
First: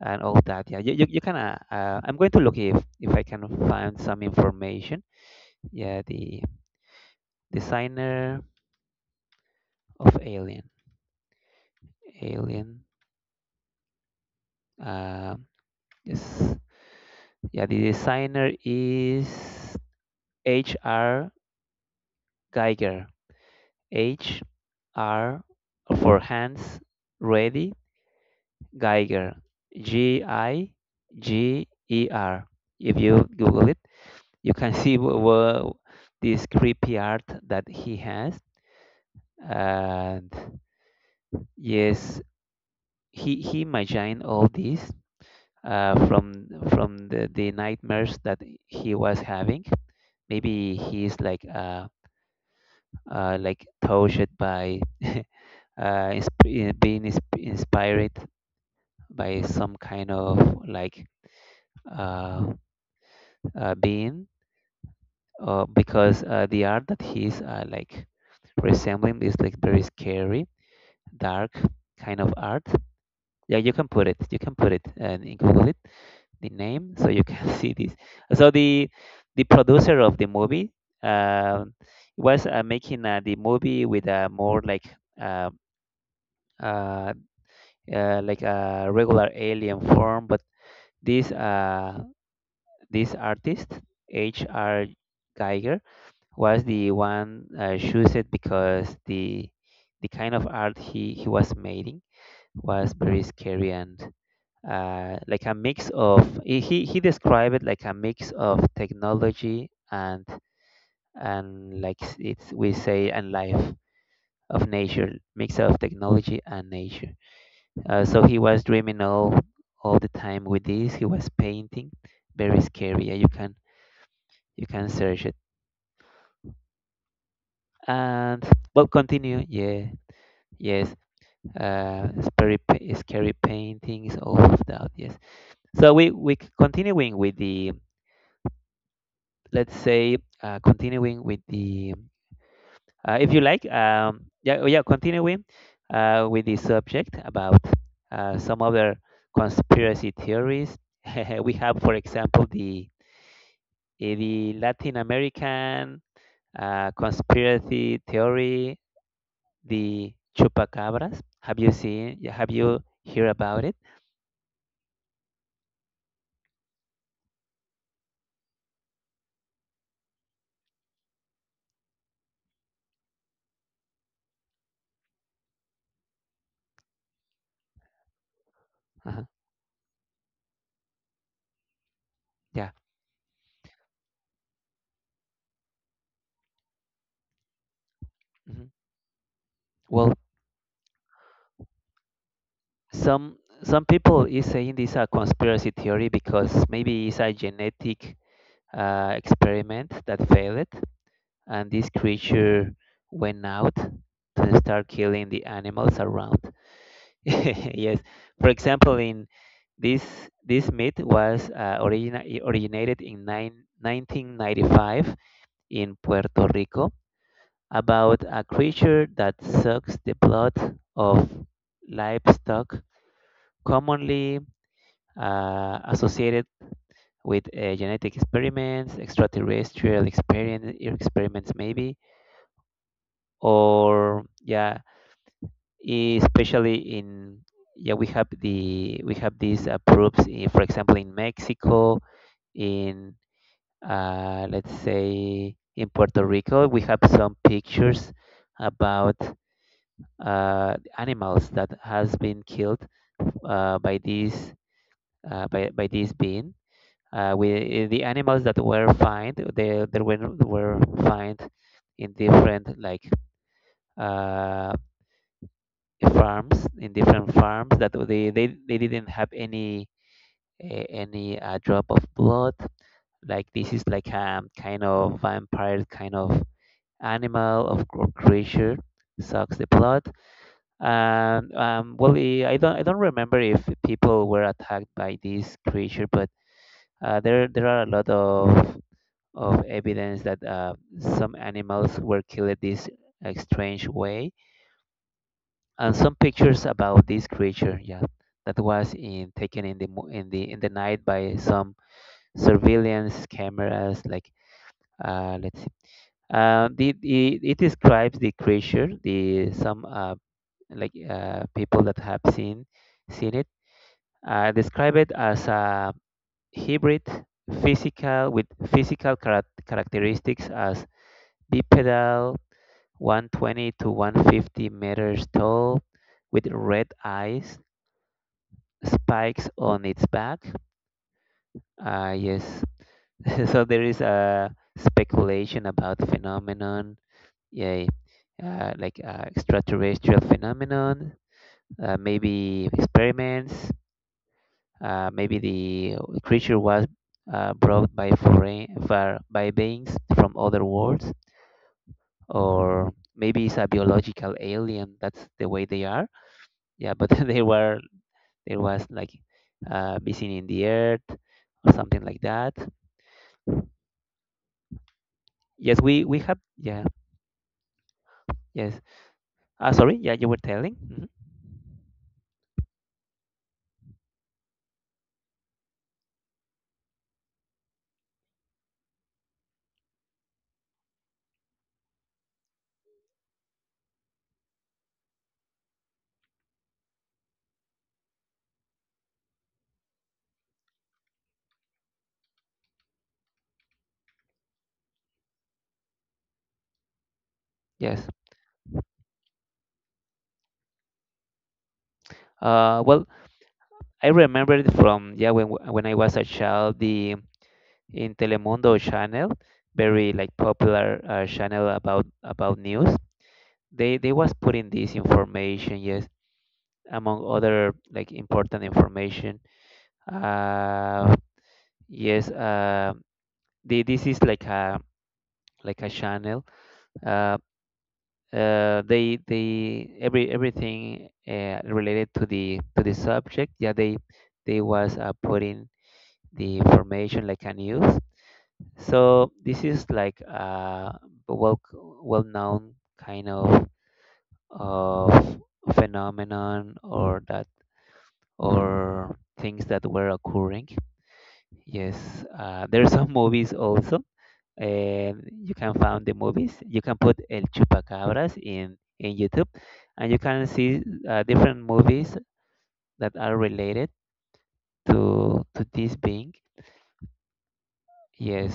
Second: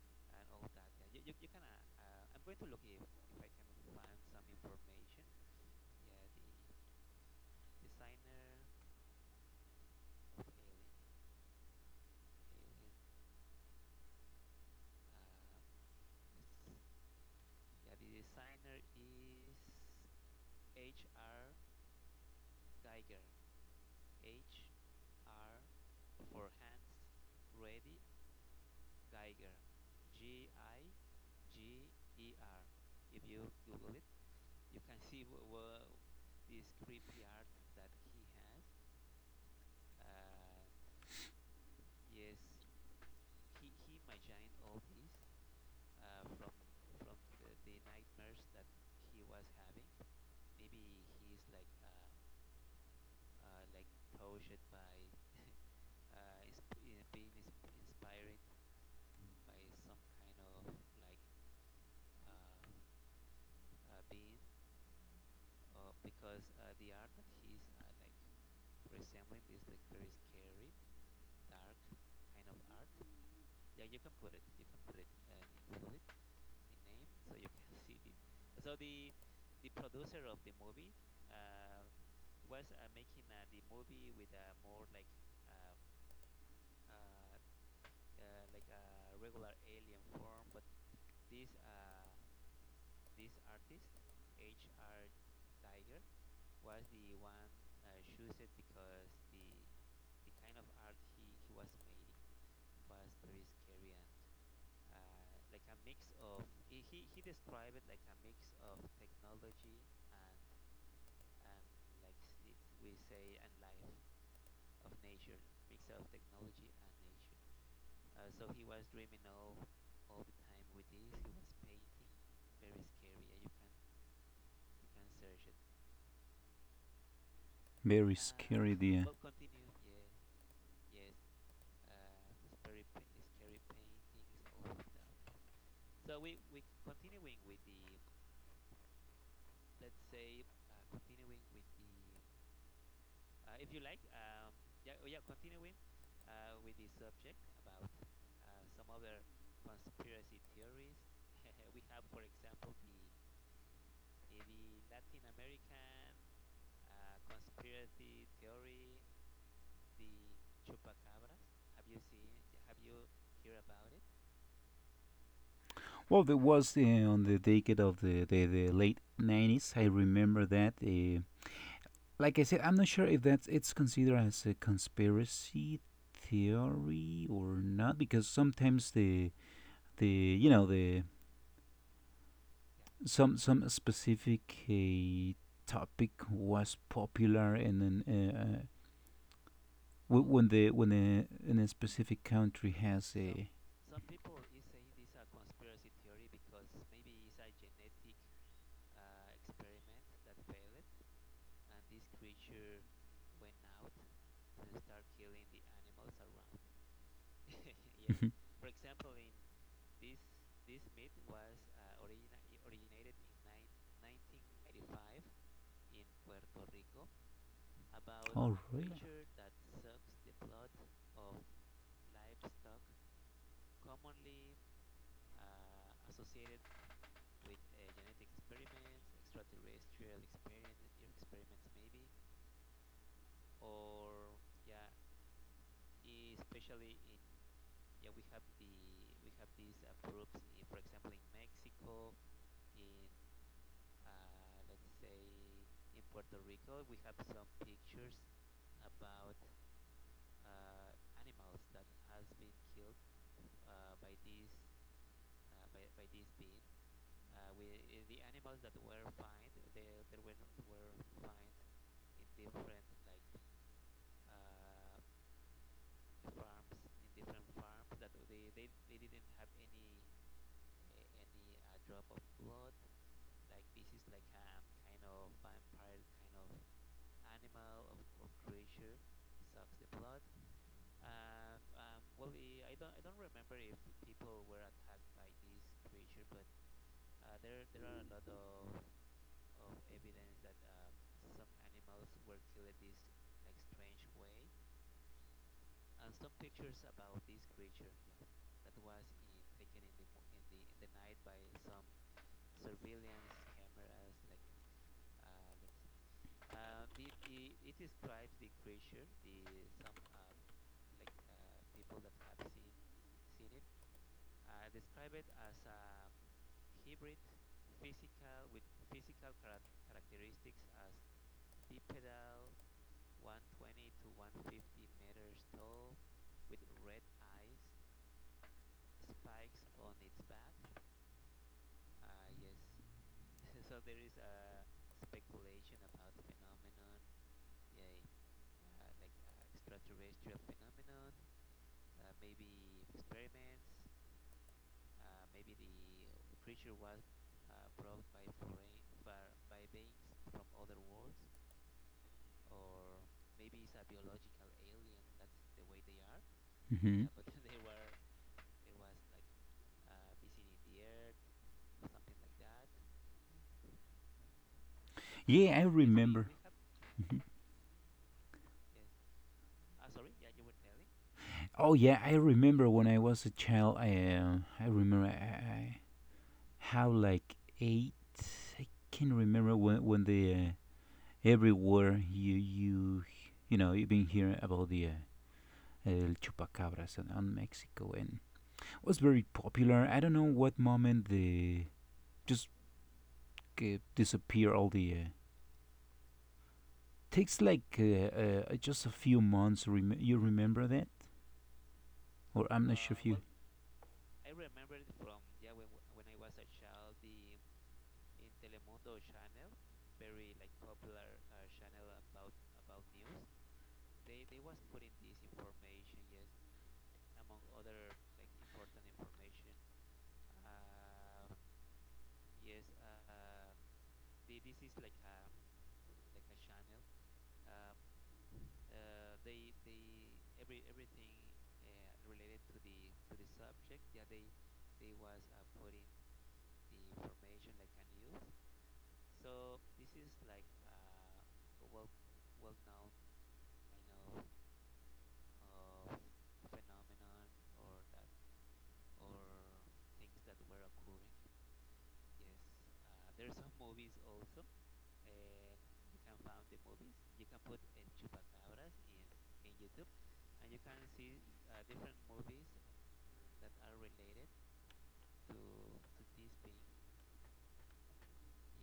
A: and all that. Yeah, you can I'm going to look if I can find some information. Yeah, the designer of alien. Alien. um yes yeah, the designer is hr geiger, h r, for hands ready Geiger, G I G E R. If you Google it, you can see this creepy art that he has. And yes, he imagined all this from the nightmares that he was having. Maybe he's like touched by, being inspired by some kind of like uh, being, because the art that he's like resembling is like very scary, dark kind of art. Yeah, you can put it. You can put it and in Google it the name so you can see this. So the producer of the movie um was making the movie with a more uh, uh, like a regular alien form, but this this artist H.R. Geiger was the one chosen because the kind of art he was making was very scary and like a mix of he described it like a mix of technology and like it's we say and life of nature, mix of technology and nature. So he was dreaming all the time with this, he was painting very scary. Yeah, you can search it,
B: very
A: and
B: scary,
A: well,
B: dear.
A: continue. Yeah. Yes, scary, scary paintings, all of that. Yes. So we continuing with the, let's say continuing with the, if you like yeah, continuing with the subject about some other conspiracy theories. We have, for example, the the Latin American conspiracy theory, the chupacabras. Have you seen? Have you heard about it?
B: Well, there was on the decade of the late 90s. I remember that. Like I said, I'm not sure if that's it's considered as a conspiracy theory or not, because sometimes
A: Uh-huh.
B: the you know the
A: Yeah.
B: some specific topic was popular, and then
A: hmm Well,
B: when the when a, in a specific country has
A: some
B: a.
A: some people is saying this a conspiracy theory because maybe it's a genetic experiment that failed, and this creature went out to start killing the animals around. Yes. For example, in this this myth was originated in 1995 in Puerto Rico, about a
B: Alright. Oh
A: creature
B: really.
A: that sucks the blood of livestock, commonly associated with genetic experiments, extraterrestrial experien experiments maybe, or yeah, especially in we have these proofs in, for example in Mexico. In Let's say in Puerto Rico, we have some pictures about animals that has been killed uh, by these by this being. The animals that were found, were found in different like uh, farms, in different farms, that they didn't have any drop of blood. Like this is like a kind of vampire, kind of animal of or creature, sucks the blood. And well, I don't remember if people were attacked by this creature, but there are a lot of evidence that some animals were killed this strange way, and some pictures about this creature, yeah, that was in taken in the mo- in the night by some surveillance cameras. Like let's see. The It describes the creature the some like people that have seen it describe it as a hybrid, physical, with physical characteristics as bipedal, 120 to 150 meters tall, with red eyes, spikes on its back. Yes. so there is a speculation about phenomenon, yeah, like extraterrestrial phenomenon, maybe experiments, maybe the creature was brought by beings from other worlds, or maybe it's a biological alien. That's the way they are. Yeah, but
B: hmm
A: they were there was like missing in the earth, or something like that.
B: Yeah, I
A: Yes, we have.
B: remember.
A: Yeah. Yes. Ah, sorry. Yeah, you were telling. Mhm.
B: Oh yeah, I remember when I was a child. I remember, I how like 8. I can remember when the everywhere you've been hearing about the El Chupacabras on Mexico, and was very popular. I don't know what moment the just disappear all the. Takes like,
A: Yes.
B: just a few months. You remember that, or I'm not sure
A: Well,
B: if you.
A: I remember it from yeah when when I was a child, the in Telemundo channel, very like popular channel about news. They was putting this information, yes, among other like important information. Uh, yes. This is like a channel. Uh, they every Everything related to the subject, yeah, they was putting the information like a news. So this is like a well, well known kind of phenomenon, or that or things that were occurring. Yes, there are some movies also, and you can find the movies. You can put El Chupacabras in YouTube, and you can see different movies that are related to this being. Yes.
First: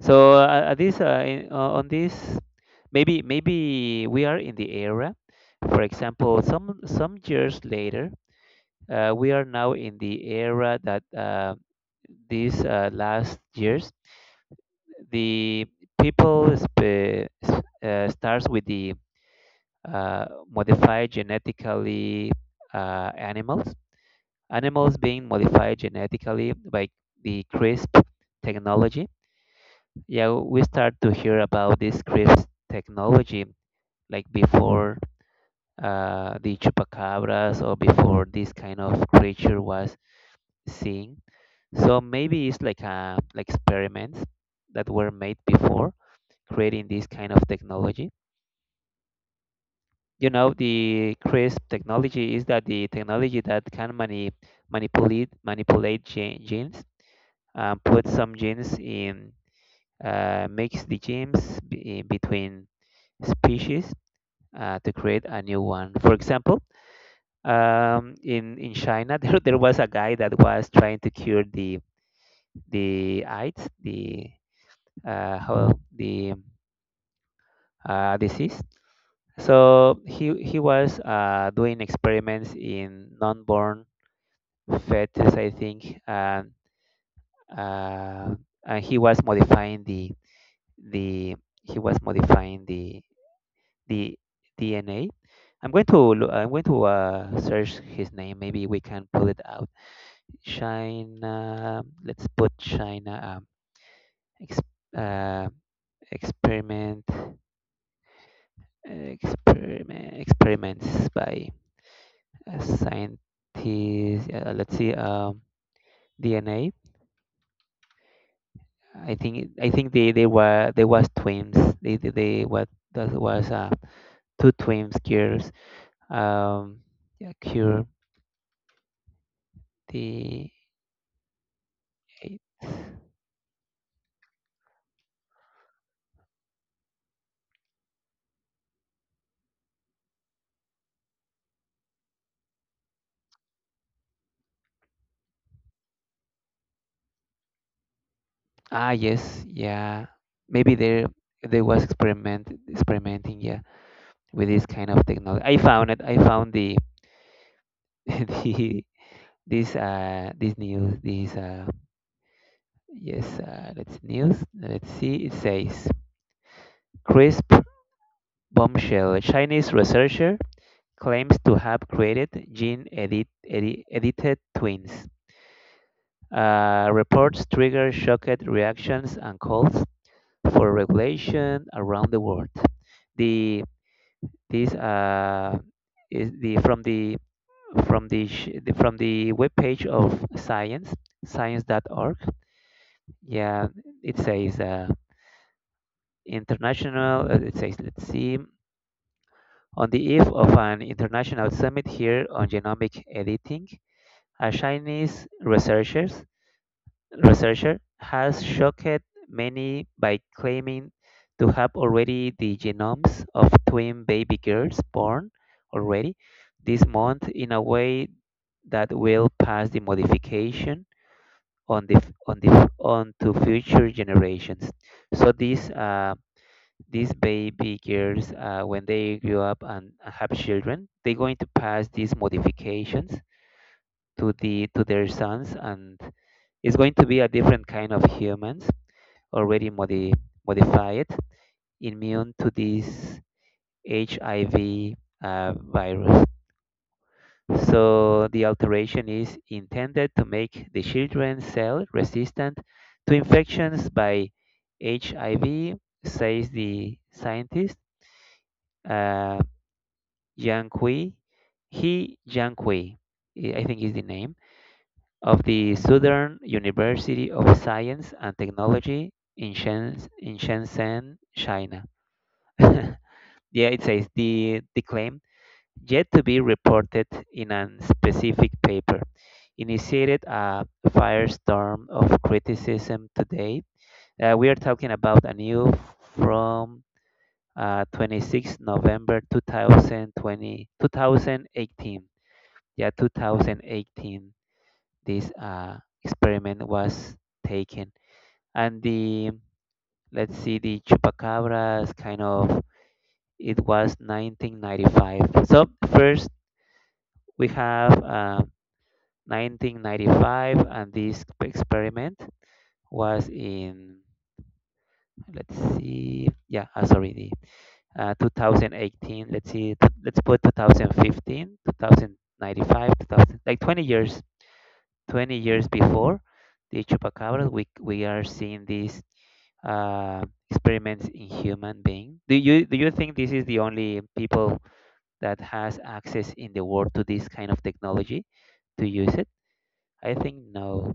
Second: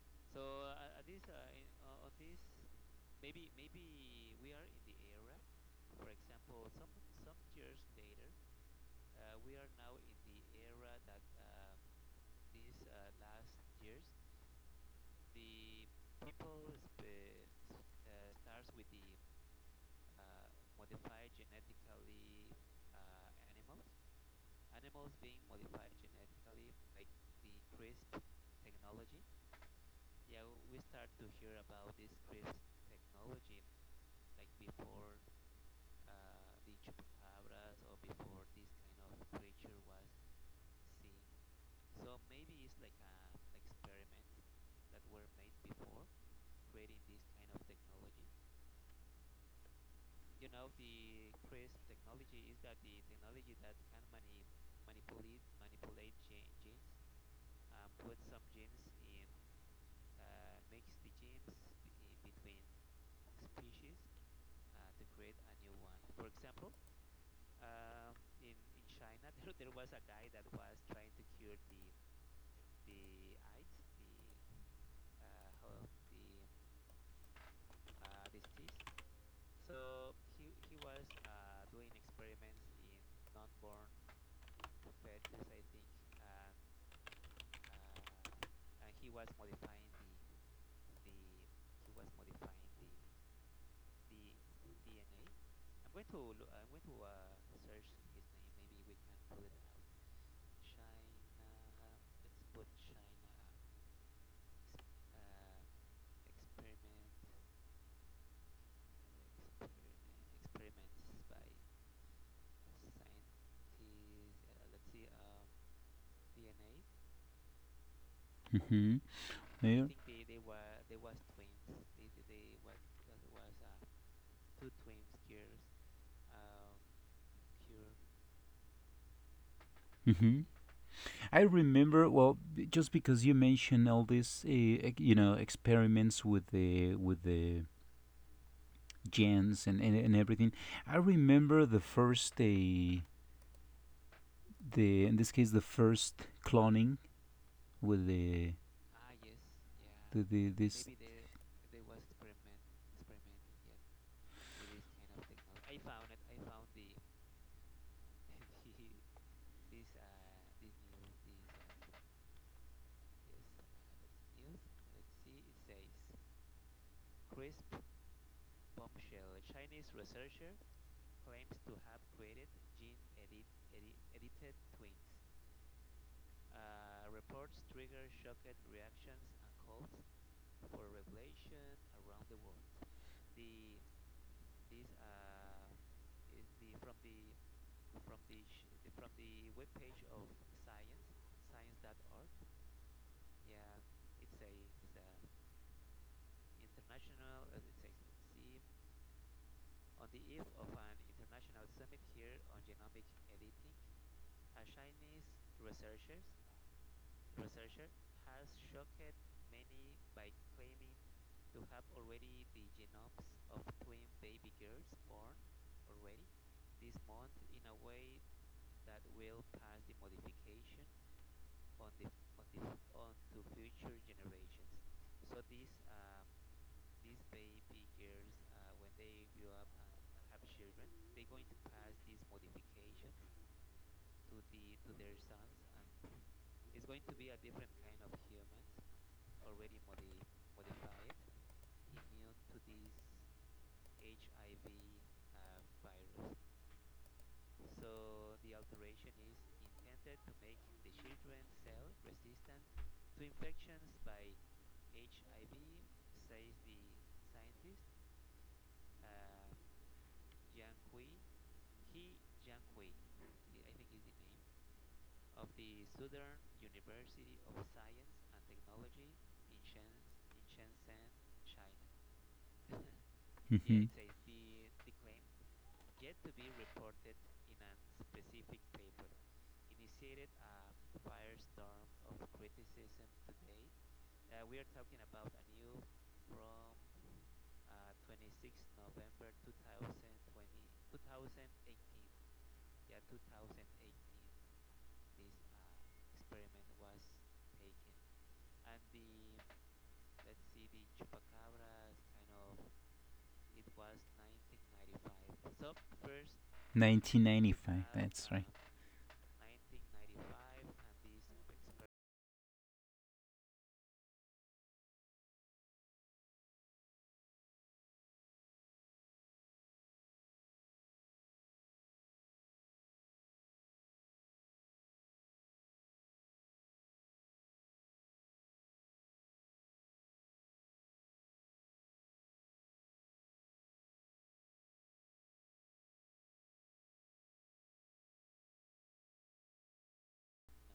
A: So on this, maybe maybe we are in the era. For example, some years later, we are now in the era that these last years, the people starts with the uh, modify genetically animals. Animals being modified genetically by the CRISP technology. Yeah, we start to hear about this CRISP technology like before the chupacabras, or before this kind of creature was seen. So maybe it's like experiments that were made before creating this kind of technology. You know, the crisp technology is that the technology that can manipulate genes, put some genes in, mix the genes between species, to create a new one. For example, in China, there was a guy that was trying to cure the AIDS, the how the disease. So he was doing experiments in non-born fetus, I think, uh, and he was modifying the the he was modifying the DNA. I'm going to search his name. Maybe we can pull it out. China. Let's put China. Ex, uh, Experiment. Experiments by a scientist. Let's see. DNA.
B: hmm
A: I think
B: Yeah.
A: they was twins. They what That was two twins cures. Um, yeah, cure the
B: Mhm. I remember,
A: eight.
B: well, just because you mentioned all these, experiments with the gens, and everything. I remember the first the in this case the first cloning with
A: Ah yes, yeah.
B: the
A: Maybe
B: this.
A: they was experimenting, yeah, with this kind of technology. I found it. I found the the this news. This yes Let's news. Let's see. It says crisp bombshell. Chinese researcher claims to have created edited twins. Reports trigger shocked reactions and calls for regulation around the world. The this is the from the from the, sh- the from the webpage of science.org. Yeah, it says international. It says let's see, on the eve of an international summit here on genomic editing. A Chinese researcher has shocked many by claiming to have already the genomes of twin baby girls born already this month, in a way that will pass the modification on the on the on to future generations. So these baby girls, when they grow up and have children, they're going to pass these modifications to their sons, and is going to be a different kind of humans already modified, immune to this hiv virus. So the alteration is intended to make the children's cell resistant to infections by hiv, says the scientist, uh, Yang Kui. He Yang Kui, I think is the name, of the Southern University of Science and Technology in, in Shenzhen, China. yeah,
B: Yeah,
A: it says
B: mhm,
A: the claim, yet to be reported in a specific paper, initiated a firestorm of criticism today. We are talking about a new from 26 November 2020, 2018. Yeah, 2018 this experiment was taken. And the let's see, the chupacabras kind of, it was 1995. So first we have
B: 1995. That's right.
A: 1995, and this experiment was in, let's see, yeah, sorry the 2018. Let's see, let's put 2015, 2095, 2000, like 20 years, 20 years before the chupacabras we are seeing this uh, experiments in human being. Do you think this is the only people that has access in the world to this kind of technology to use it? I think no.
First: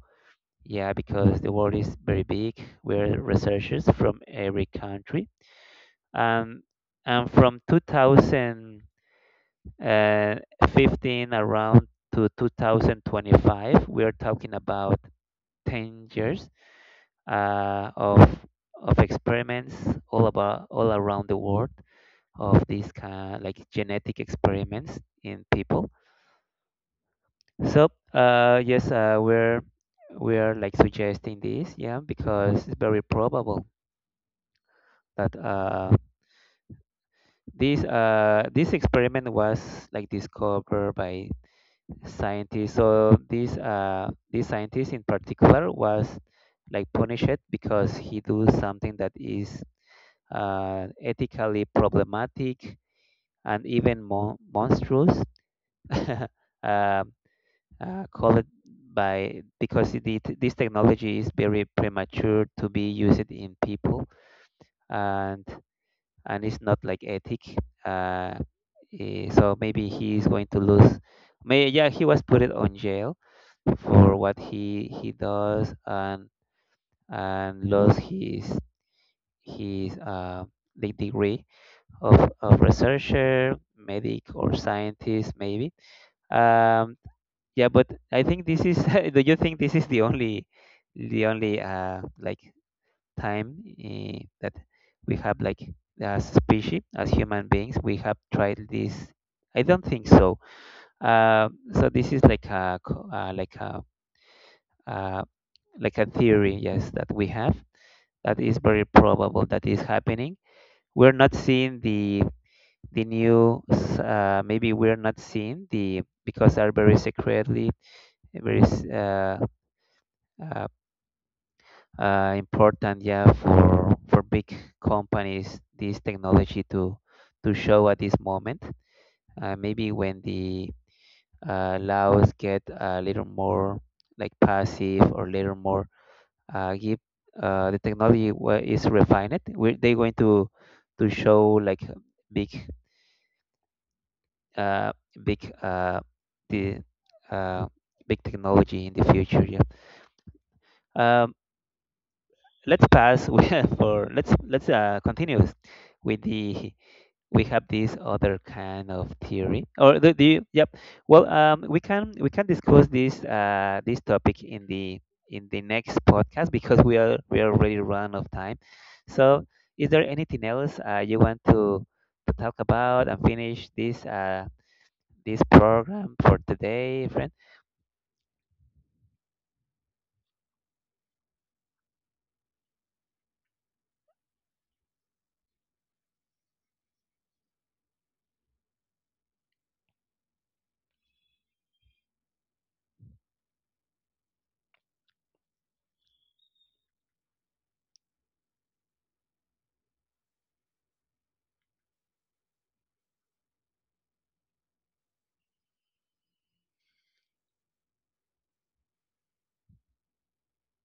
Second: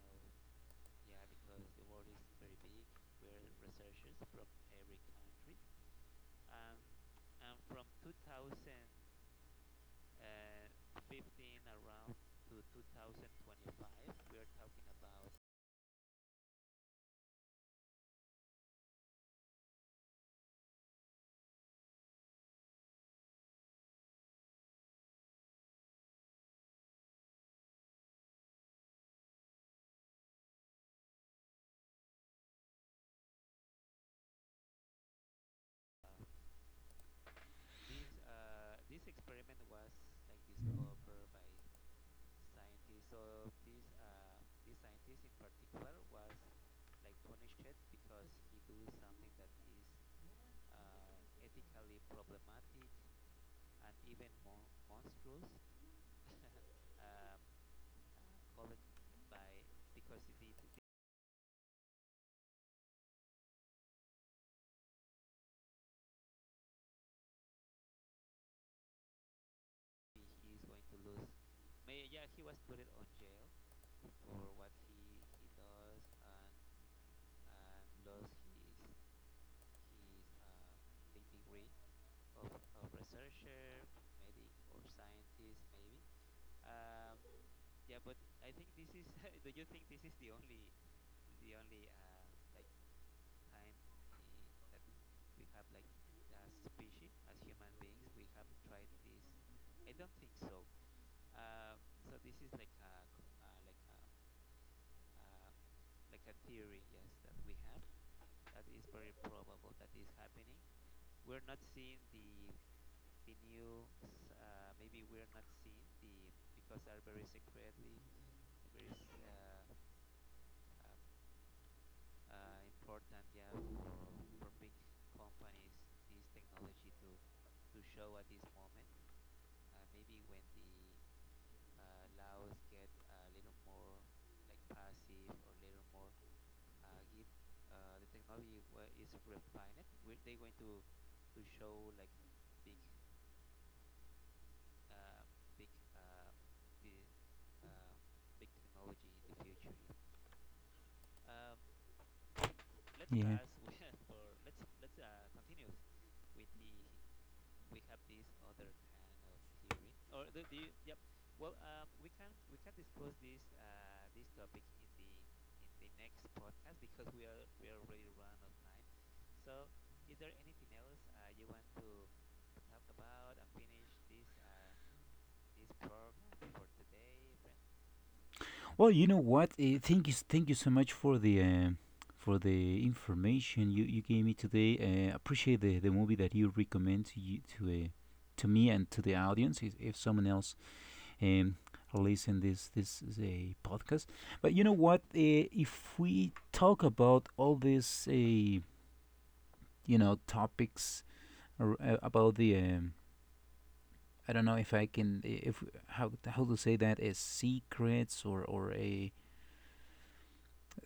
A: Yeah, because the world is very big. We're researchers from every country. Um, and from 2015 around to 2025, we are talking about 10 years uh, of of experiments all around the world, of these kind, like genetic experiments in people. So yes, we're like suggesting this, yeah, because it's very probable that this experiment was like discovered by scientists. So this scientist in particular was like punished because he do something that is ethically problematic, and even more monstrous. Um Call it by because this technology is very premature to be used in people, and and it's not like ethic. uh, so maybe he is going to lose, may yeah, he was put it on jail for what he does, and lost his the degree of researcher, medic or scientist maybe. um, yeah, but I think this is, do you think this is the only like time that we have like, as species, as human beings, we have tried this? I don't think so. uh, so this is like uh, like a theory, yes, that we have, that is very probable that is happening. We're not seeing the maybe we're not seeing the because are very secretly, very s- uh, uh, important, yeah, for big companies this technology to show at this moment. Maybe when the laws get a little more like passive, or little more give the technology is refined, we they're going to show like big uh, big the uh, big technology in the future, yeah. um, let's pass
B: Yeah.
A: with- for let's
B: with,
A: continue with the, we have this other kind of theory or the, yep. Well, we can discuss this this topic in the next podcast, because we are already run out of time. So, is there anything else you want to talk about and finish this this program for today, friend?
B: Well, you know what? Thank you, thank you so much for the information you gave me today. Appreciate the movie that you recommend to me and to the audience. If someone else um listen this. Is a podcast, but you know what? If we talk about all these topics, or, about the I don't know if I can, eh, if how to say that, as secrets, or a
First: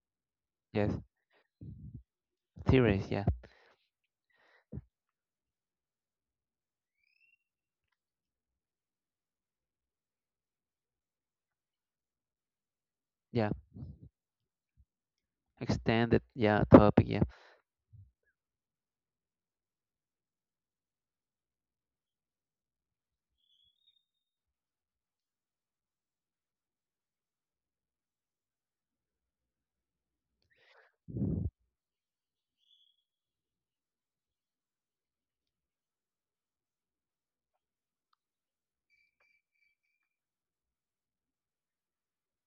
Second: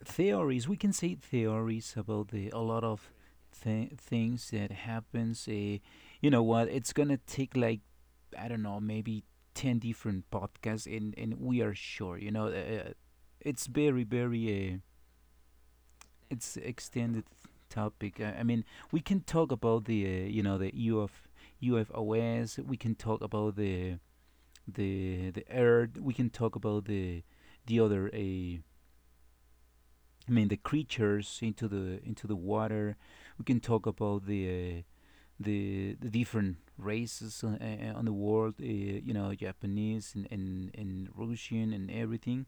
B: theories, we
A: Yes,
B: can say theories about the a lot
A: theories,
B: of
A: yeah.
B: things that happens, you know what, it's gonna take like, I don't know, maybe 10 different podcasts, and we are sure,
A: Yeah,
B: it's very, very
A: extended,
B: it's
A: yeah, topic, yeah.
B: extended topic, I mean we can talk about the you know the uf ufos, we can talk about the earth, we can talk about the other, I mean the creatures into the water. We can talk about uh, the different races on the world. Japanese, and Russian, and everything.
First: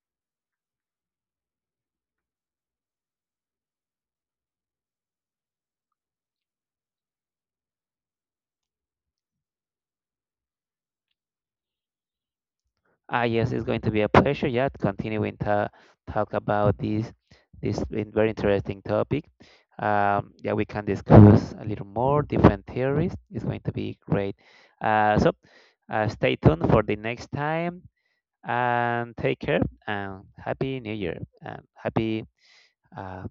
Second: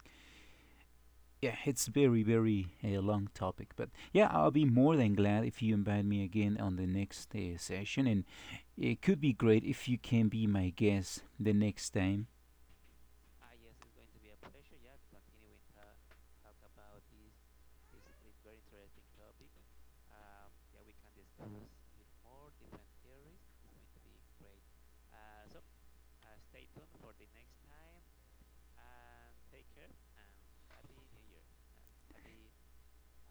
B: Yeah, it's very, very long topic, but yeah, I'll be more than glad if you invite me again on the next session, and it could be great if you can be my guest the next time.
A: Ah, yes, it's going to be a pleasure. Yeah, to continue and talk about this this very interesting topic. Yeah, we can discuss a little more different theories. It's going to be great. So, stay tuned for the next time, and take care, and happy New Year, and happy uh,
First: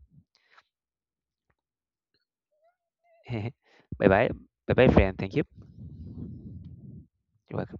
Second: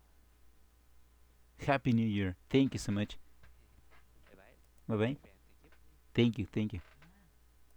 B: Happy New Year! Thank you so much.
A: bye bye. Bye bye,
B: Bye
A: friend.
B: bye.
A: Thank you.
B: Thank you. Thank you.
A: You're welcome.